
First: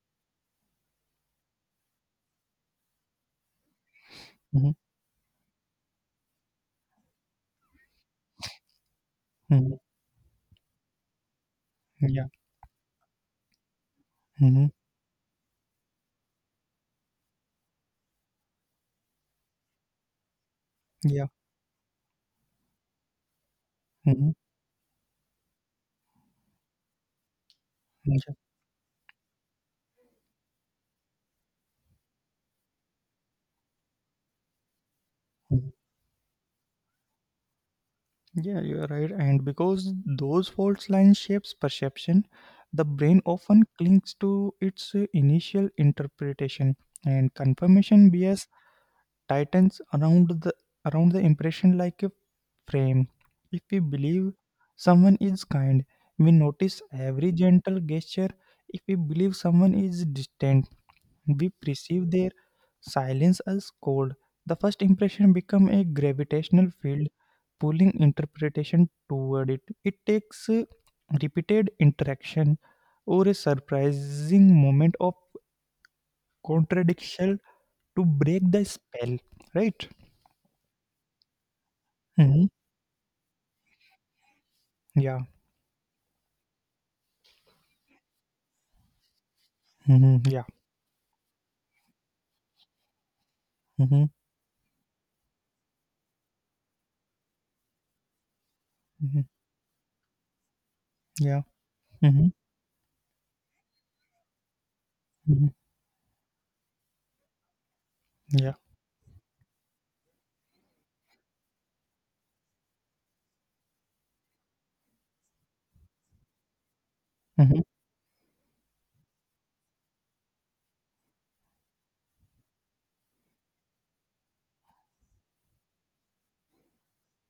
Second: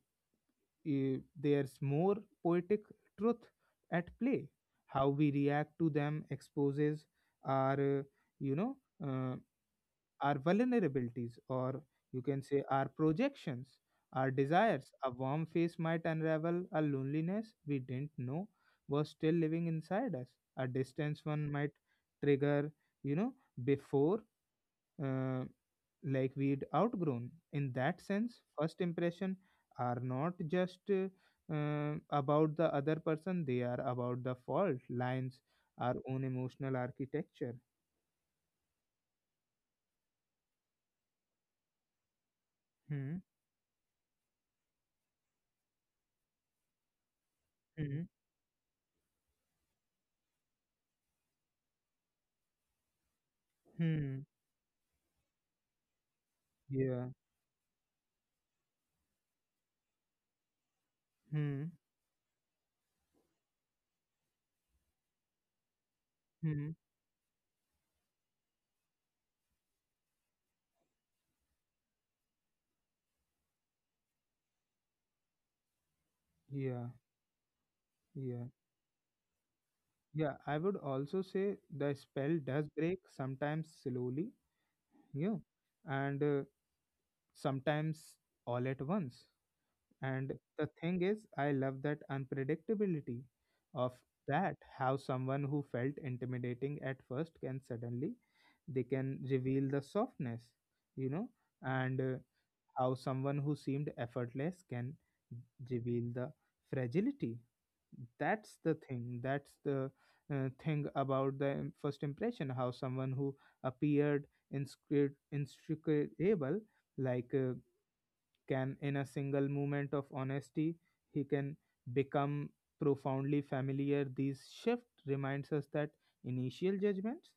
Speaker 1: there's more poetic truth at play.
Speaker 2: Hmm.
Speaker 1: How we react to them exposes our, you know, uh,
Speaker 2: Hmm.
Speaker 1: our vulnerabilities, or
Speaker 2: Yeah. Hmm.
Speaker 1: you
Speaker 2: Yeah.
Speaker 1: can say our projections, our
Speaker 2: Hmm.
Speaker 1: desires. A warm face might unravel a loneliness we didn't know was still living inside us. A distance one might trigger, you know, before uh, like we'd outgrown. In that
Speaker 2: Yeah.
Speaker 1: sense, first impression are not just about the other person; they are about the fault lines,
Speaker 2: Mhm.
Speaker 1: our own emotional architecture.
Speaker 2: Yeah, you are right. And because those fault lines shapes perception, the
Speaker 1: Hmm.
Speaker 2: brain often clings to its initial interpretation, and
Speaker 1: Hmm.
Speaker 2: confirmation bias tightens around the impression like a frame. If we
Speaker 1: Hmm.
Speaker 2: believe someone is kind, we notice
Speaker 1: Yeah.
Speaker 2: every gentle gesture. If we believe someone is distant, we
Speaker 1: Hmm.
Speaker 2: perceive their silence as cold. The first impression becomes a gravitational
Speaker 1: Hmm.
Speaker 2: field, pulling interpretation toward it. It takes repeated interaction or a surprising moment of
Speaker 1: Yeah.
Speaker 2: contradiction to
Speaker 1: Yeah.
Speaker 2: break the spell, right?
Speaker 1: Yeah. I would also say the spell
Speaker 2: Mhm.
Speaker 1: does break sometimes slowly.
Speaker 2: Yeah.
Speaker 1: Yeah. And sometimes all at once.
Speaker 2: Mhm.
Speaker 1: And
Speaker 2: Yeah.
Speaker 1: the thing is, I love that unpredictability of
Speaker 2: Mhm.
Speaker 1: that, how someone who felt intimidating at first can suddenly they can
Speaker 2: Mhm.
Speaker 1: reveal the softness, you know,
Speaker 2: Yeah.
Speaker 1: and
Speaker 2: Mhm.
Speaker 1: how someone who seemed effortless can
Speaker 2: Mhm.
Speaker 1: reveal the fragility.
Speaker 2: Yeah.
Speaker 1: That's the thing. That's the thing about the first impression, how someone who appeared inscrutable, like.
Speaker 2: Mhm.
Speaker 1: Can, in a single moment of honesty, he can become profoundly familiar. This shift reminds us that initial judgments,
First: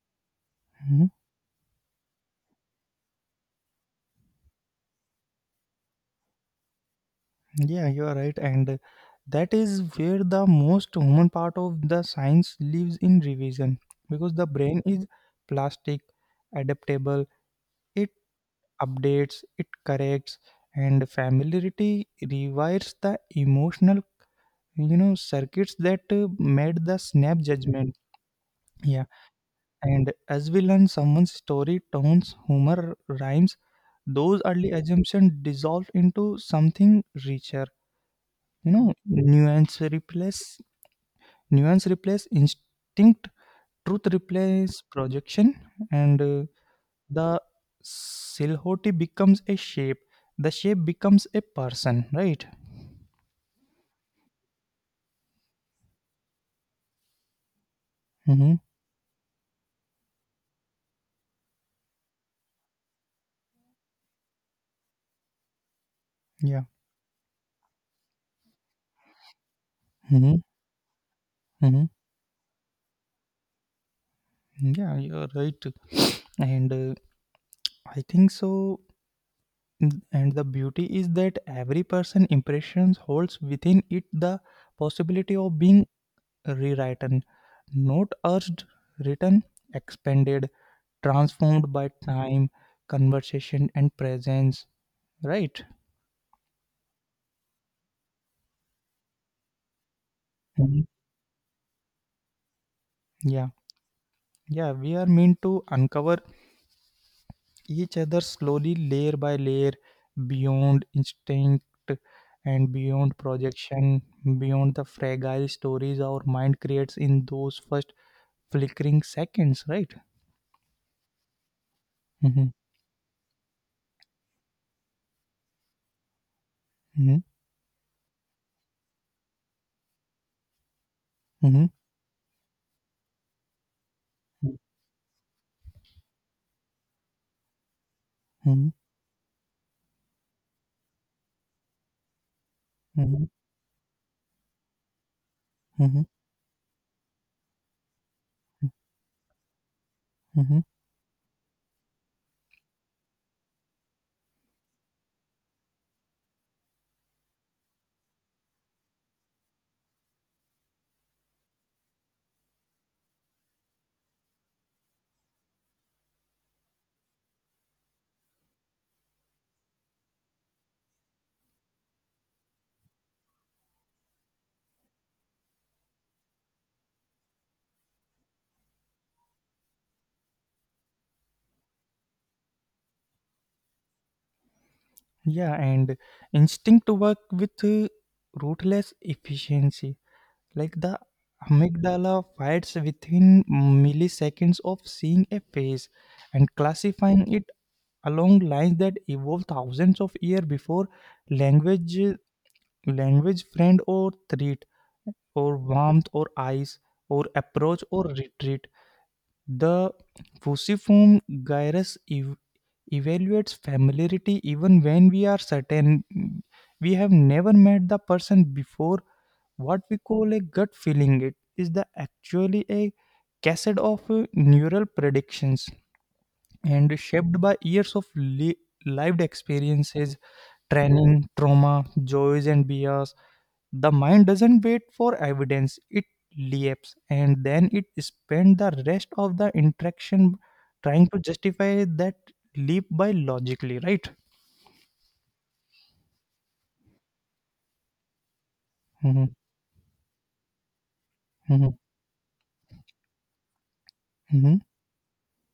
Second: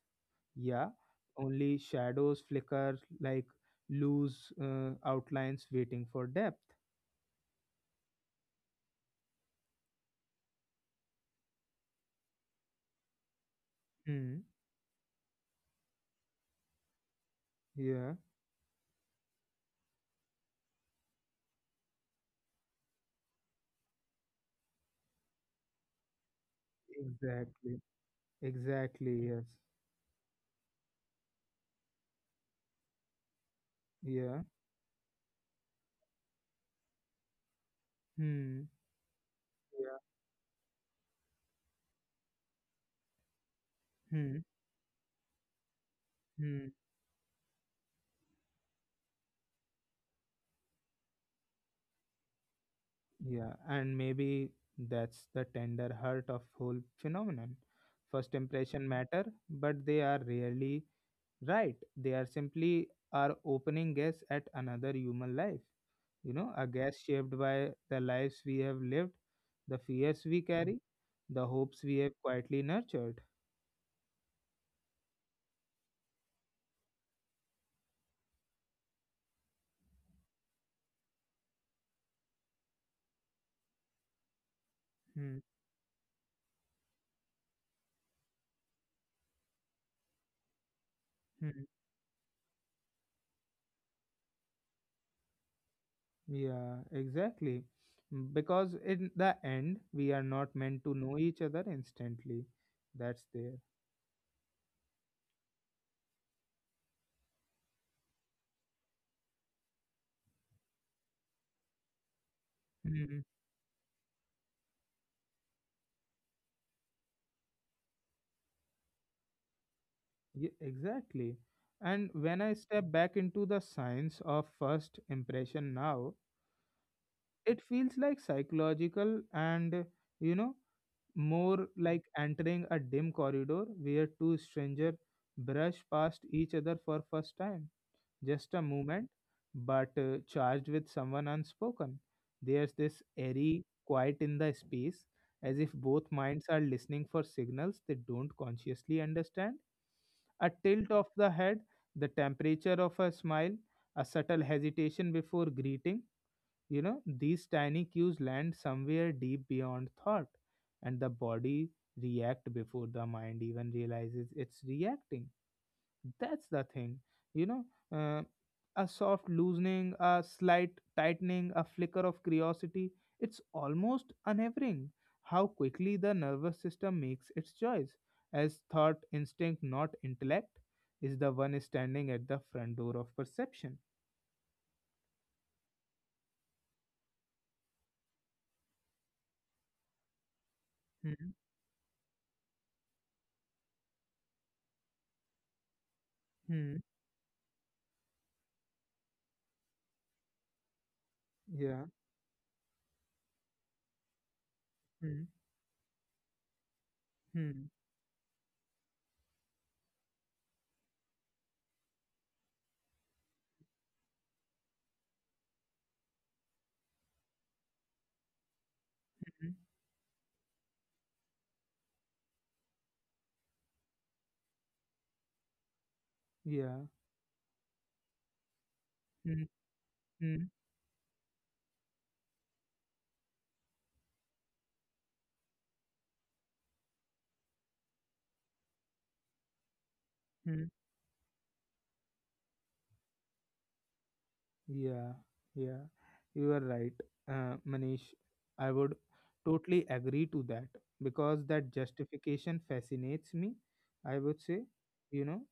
Speaker 1: yeah,
Speaker 2: Mhm.
Speaker 1: only shadows flicker like loose outlines waiting for depth.
Speaker 2: Yeah, you are right. And that is where the most human part of the science lives in revision, because the
Speaker 1: Hmm.
Speaker 2: brain is plastic, adaptable, it
Speaker 1: Yeah.
Speaker 2: updates, it corrects, and familiarity rewires the emotional circuits that made the snap
Speaker 1: Exactly.
Speaker 2: judgment. Yeah,
Speaker 1: Exactly. Yes.
Speaker 2: and as we learn someone's story tones humor rhymes, those
Speaker 1: Yeah.
Speaker 2: early assumptions dissolve into something richer.
Speaker 1: Hmm.
Speaker 2: you know nuance
Speaker 1: Yeah.
Speaker 2: replace nuance replace instinct, truth
Speaker 1: Hmm.
Speaker 2: replace projection, and
Speaker 1: Hmm.
Speaker 2: the silhouette becomes a shape, the shape becomes a person, right?
Speaker 1: Yeah, and maybe that's the tender heart of whole phenomenon. First
Speaker 2: Mm-hmm.
Speaker 1: impression matter, but they are rarely right. They are simply our opening guess at another human life. You know, a
Speaker 2: Yeah.
Speaker 1: guess shaped by the lives we have lived, the fears
Speaker 2: Mm-hmm.
Speaker 1: we carry, the hopes
Speaker 2: Mm-hmm.
Speaker 1: we have quietly nurtured.
Speaker 2: Yeah, you're right. and I think so. Mm, and the beauty is that every person impressions holds within it the
Speaker 1: Hmm.
Speaker 2: possibility of being rewritten, not urged, written, expanded,
Speaker 1: Hmm.
Speaker 2: transformed by time, conversation, and presence. Right?
Speaker 1: Yeah, exactly. Mm, because in the end, we are not meant
Speaker 2: Mhm.
Speaker 1: to know each other instantly. That's
Speaker 2: Yeah.
Speaker 1: there.
Speaker 2: Yeah. We are meant to uncover each other slowly, layer by layer, beyond instinct and beyond
Speaker 1: Hmm.
Speaker 2: projection, beyond the fragile stories our mind creates in those first flickering seconds. Right?
Speaker 1: Yeah, exactly. And when
Speaker 2: Mm-hmm.
Speaker 1: I step back into the science of first impression now, it feels like psychological and, you know,
Speaker 2: Mm-hmm.
Speaker 1: more like entering a dim corridor where two
Speaker 2: Mm-hmm.
Speaker 1: strangers brush past each other for first time just a
Speaker 2: Mm-hmm.
Speaker 1: moment, but charged with someone unspoken. There's this airy quiet in the space, as if
Speaker 2: Mm-hmm.
Speaker 1: both minds are listening for signals they don't consciously understand. A
Speaker 2: Mm-hmm.
Speaker 1: tilt of the head, the temperature of a smile, a subtle hesitation before greeting. You know, these tiny cues land somewhere deep beyond thought, and the body react before the mind even realizes it's reacting that's the thing, you know. Uh, a soft loosening, a slight tightening, a flicker of curiosity. It's almost unnerving how quickly the nervous system makes its choice, as thought, instinct, not intellect, is the one standing at the front door of perception.
Speaker 2: Yeah, and instinct to work with ruthless efficiency. Like the
Speaker 1: Hmm.
Speaker 2: amygdala fights within milliseconds of seeing a face and
Speaker 1: Hmm.
Speaker 2: classifying it along lines that evolved thousands of years before
Speaker 1: Yeah.
Speaker 2: language, language, friend or threat,
Speaker 1: Hmm.
Speaker 2: or warmth or ice, or
Speaker 1: Hmm.
Speaker 2: approach or retreat. The fusiform gyrus evaluates familiarity even when we are certain we have never met the person before.
Speaker 1: Hmm.
Speaker 2: What we call a gut feeling, it is the actually a cassette of neural predictions
Speaker 1: Yeah.
Speaker 2: and shaped by years of lived
Speaker 1: Hmm.
Speaker 2: experiences, training, trauma, joys and bias. The mind doesn't wait for evidence, it leaps and then it spends the rest of the interaction
Speaker 1: Hmm.
Speaker 2: trying to justify that leap by logically, right?
Speaker 1: Yeah, yeah, you are right, Manish. I would
Speaker 2: Mhm,
Speaker 1: totally agree to that because that
Speaker 2: mhm,
Speaker 1: justification fascinates me, I would
Speaker 2: mhm,
Speaker 1: say, you know.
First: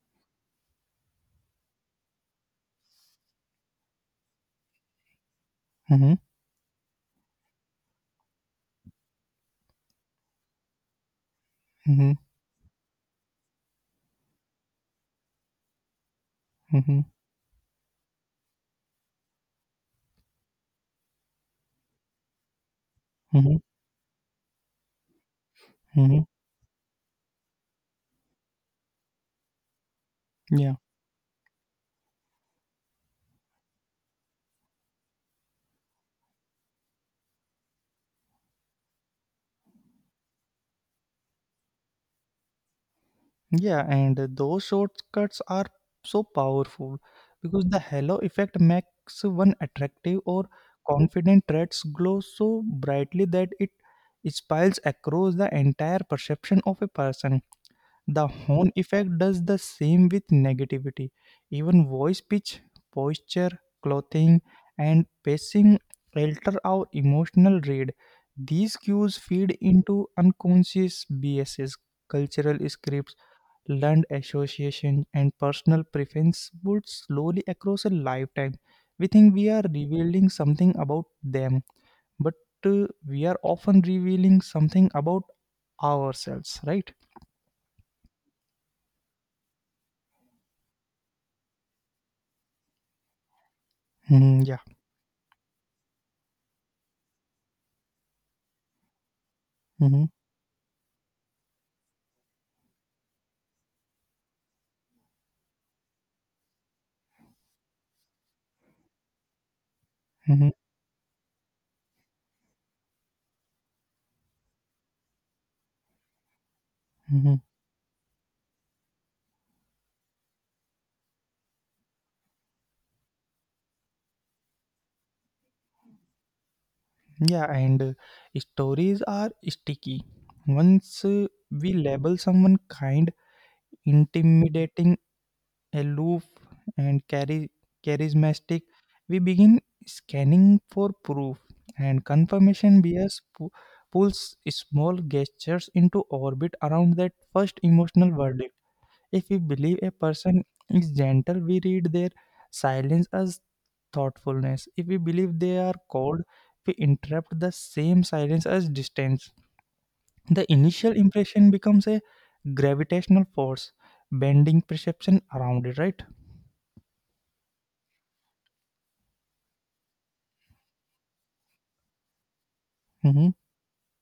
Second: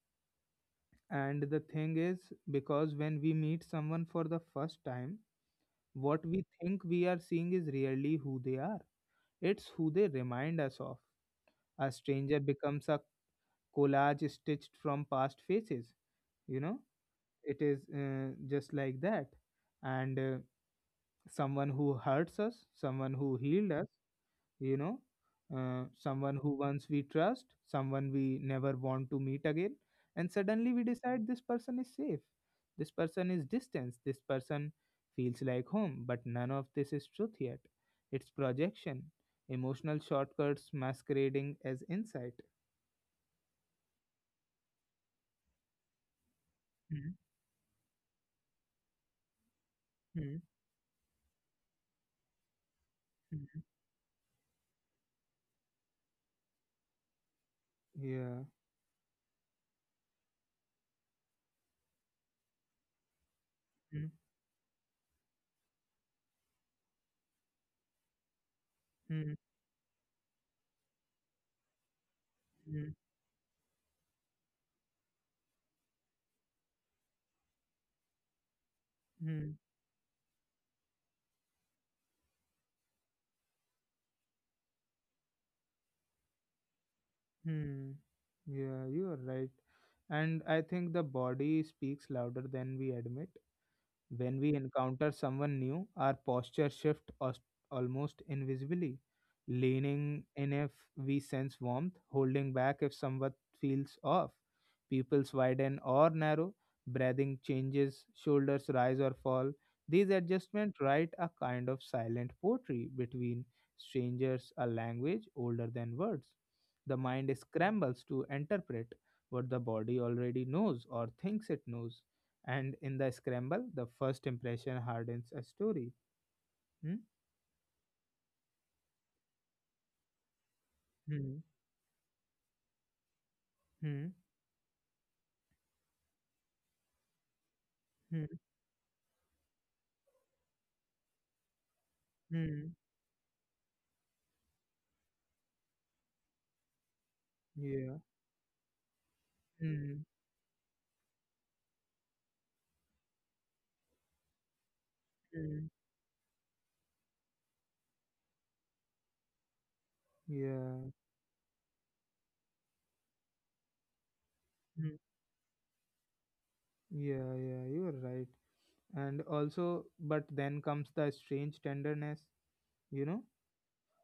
Speaker 1: And the thing is, because when we meet someone for the first time,
Speaker 2: mhm,
Speaker 1: what we think we are seeing is really who they are, it's who they remind us of. A
Speaker 2: mhm,
Speaker 1: stranger becomes a collage stitched from past faces, you know,
Speaker 2: mhm,
Speaker 1: it is just like that. And someone who hurts us, someone who
Speaker 2: mhm,
Speaker 1: healed us, you know,
Speaker 2: mhm.
Speaker 1: someone who once we trust, someone we never want to meet again. And suddenly
Speaker 2: Yeah,
Speaker 1: we decide this person is safe, this person is distance, this person feels like home. But none of this is truth yet. It's projection, emotional shortcuts masquerading as insight.
Speaker 2: yeah, and those shortcuts are so powerful
Speaker 1: Mm,
Speaker 2: because the halo effect makes one attractive
Speaker 1: mm,
Speaker 2: or confident traits glow so brightly that
Speaker 1: mm.
Speaker 2: it spills across the entire perception of a person. The
Speaker 1: Yeah.
Speaker 2: horn effect does the same with negativity. Even voice pitch, posture,
Speaker 1: Mm,
Speaker 2: clothing, and pacing alter our emotional read. These cues
Speaker 1: mm,
Speaker 2: feed into unconscious biases, cultural
Speaker 1: mm,
Speaker 2: scripts, learned association, and personal preference would slowly across a lifetime. We think we
Speaker 1: mm.
Speaker 2: are revealing something about them, but we are often revealing something about ourselves, right?
Speaker 1: Hmm. Yeah, you are right. And I think the body speaks louder than we admit. When
Speaker 2: Mhm,
Speaker 1: we
Speaker 2: yeah.
Speaker 1: encounter someone new, our posture shifts almost invisibly,
Speaker 2: Mhm.
Speaker 1: leaning in if we sense warmth, holding back if somewhat feels off. Pupils widen or narrow, breathing changes, shoulders rise or fall. These
Speaker 2: Mhm,
Speaker 1: adjustments write a kind of silent poetry between strangers, a language older than words. The mind
Speaker 2: mhm.
Speaker 1: scrambles to interpret what the body already knows or thinks it knows and in the scramble the first impression hardens a story. Hmm?
Speaker 2: Yeah, and stories are sticky. Once
Speaker 1: Hmm.
Speaker 2: we label someone kind,
Speaker 1: Hmm.
Speaker 2: intimidating, aloof, and
Speaker 1: Hmm.
Speaker 2: charismatic, we begin scanning for proof, and
Speaker 1: Hmm.
Speaker 2: confirmation bias pulls small gestures into orbit around that first
Speaker 1: Yeah.
Speaker 2: emotional verdict. If we believe a
Speaker 1: Hmm.
Speaker 2: person is gentle, we read their silence as thoughtfulness. If we believe they
Speaker 1: Hmm.
Speaker 2: are cold, we interpret the same silence as distance. The
Speaker 1: Yeah.
Speaker 2: initial impression becomes a gravitational force, bending
Speaker 1: Hmm.
Speaker 2: perception around it, right?
Speaker 1: Yeah, yeah, you're right. And also, but then comes the strange tenderness, you know
Speaker 2: Mm-hmm.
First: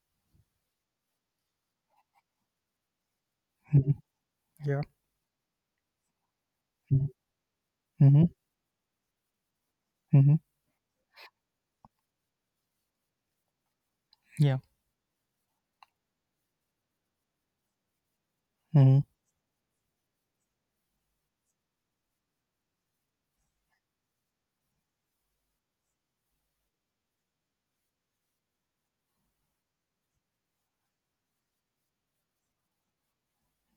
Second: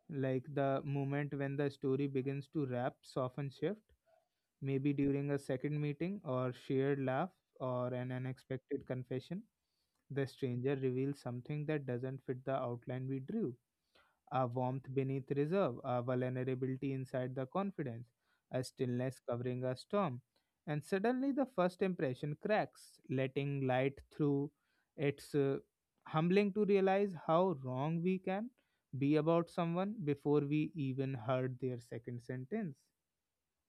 Speaker 1: like the moment when the story begins to wrap soften shift,
Speaker 2: Mm-hmm. Yeah.
Speaker 1: maybe during a second meeting or shared
Speaker 2: Mm-hmm.
Speaker 1: laugh or an unexpected confession. The
Speaker 2: Mm-hmm.
Speaker 1: stranger reveals something that doesn't fit the outline we drew, a
Speaker 2: Yeah.
Speaker 1: warmth beneath reserve, a vulnerability inside the confidence, a
Speaker 2: Hmm.
Speaker 1: stillness covering a storm. And suddenly the first impression cracks, letting light through. It's humbling to realize how wrong we can be about someone before we even heard their second sentence.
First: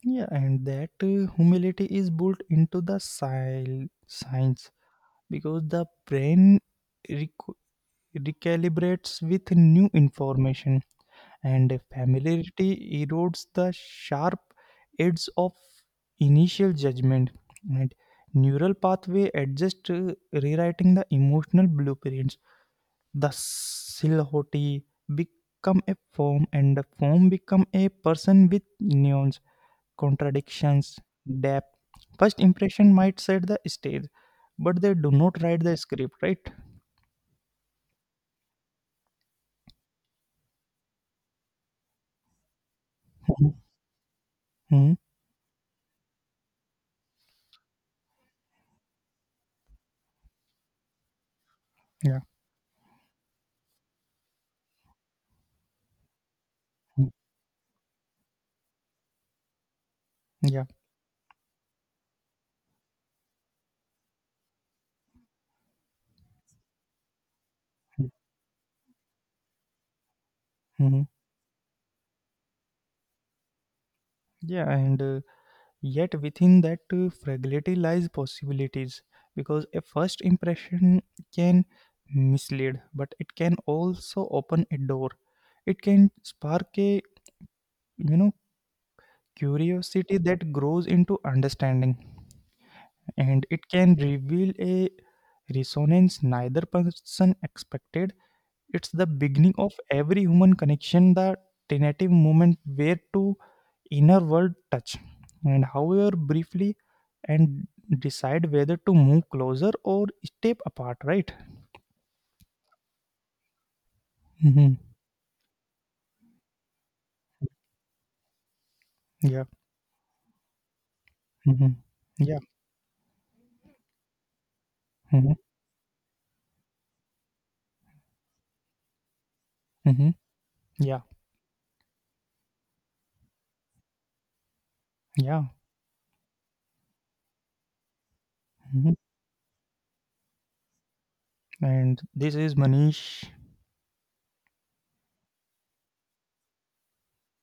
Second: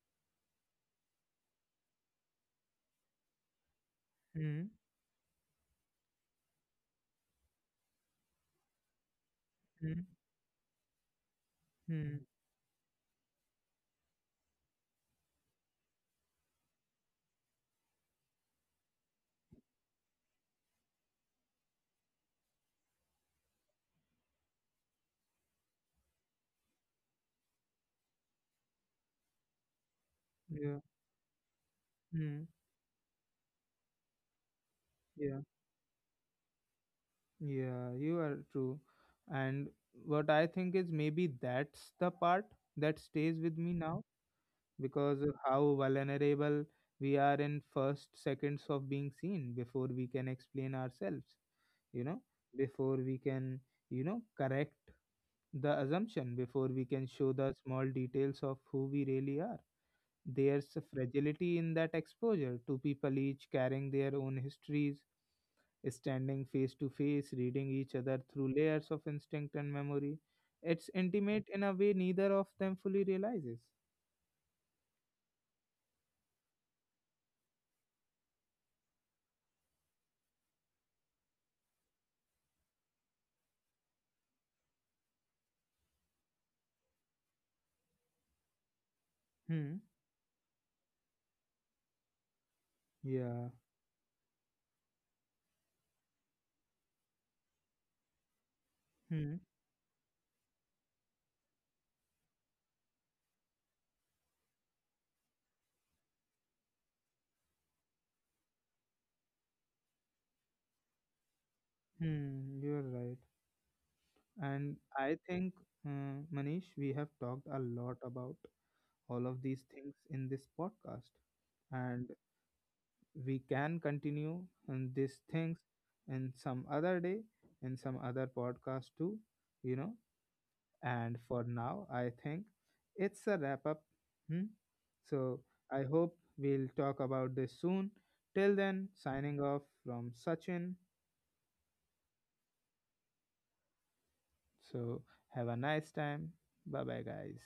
Speaker 2: Yeah, and that humility is built into the sil- science
Speaker 1: Hmm.
Speaker 2: because the brain recalibrates with new
Speaker 1: Hmm.
Speaker 2: information, and
Speaker 1: Hmm.
Speaker 2: familiarity erodes the sharp edges of initial judgment. And neural pathway adjust, rewriting the emotional blueprints. The silhouette become a form, and the form become a person with nuance,
Speaker 1: Yeah.
Speaker 2: contradictions, depth.
Speaker 1: Hmm.
Speaker 2: First impression might set the stage, but they do
Speaker 1: Yeah.
Speaker 2: not write the script, right?
Speaker 1: Yeah. You are true. And what I think is maybe that's the part that stays
Speaker 2: Mhm.
Speaker 1: with me now
Speaker 2: Mhm.
Speaker 1: because of how vulnerable we are in first seconds of being seen before we can explain ourselves, you know
Speaker 2: Yeah.
Speaker 1: before we can correct the assumption, before we can
Speaker 2: Hmm.
Speaker 1: show the small details of who we really are. There's
Speaker 2: Yeah.
Speaker 1: a fragility in that exposure, two people each carrying their own histories standing face to face, reading each
Speaker 2: Hmm.
Speaker 1: other through layers of instinct and memory. It's
Speaker 2: hmm
Speaker 1: intimate in a way neither of them fully realizes.
Speaker 2: Yeah, and yet within that fragility lies possibilities because a first impression can mislead, but it can also open a door. It can spark a, you know,
Speaker 1: Hmm.
Speaker 2: curiosity that grows into understanding, and
Speaker 1: Yeah.
Speaker 2: it can reveal a resonance neither person expected. It's the beginning of every human connection, the tentative moment where to inner world touch and, however briefly, and decide whether to move closer or step apart, right?
Speaker 1: Hmm, you're right. And
Speaker 2: Hmm.
Speaker 1: I think, Manish, we have talked a lot about all of
Speaker 2: Yeah.
Speaker 1: these things in this podcast.
Speaker 2: Hmm.
Speaker 1: And
Speaker 2: Yeah.
Speaker 1: we can continue on these
Speaker 2: Hmm.
Speaker 1: things in some other day, in some other podcast too, you know.
Speaker 2: Hmm. Yeah.
Speaker 1: And for now, I think it's a wrap up. Hmm? So
Speaker 2: Yeah.
Speaker 1: I hope we'll talk about this soon. Till then,
Speaker 2: Hmm.
Speaker 1: signing off from Sachin.
Speaker 2: And this is Manish.
Speaker 1: So have a nice time. Bye bye, guys.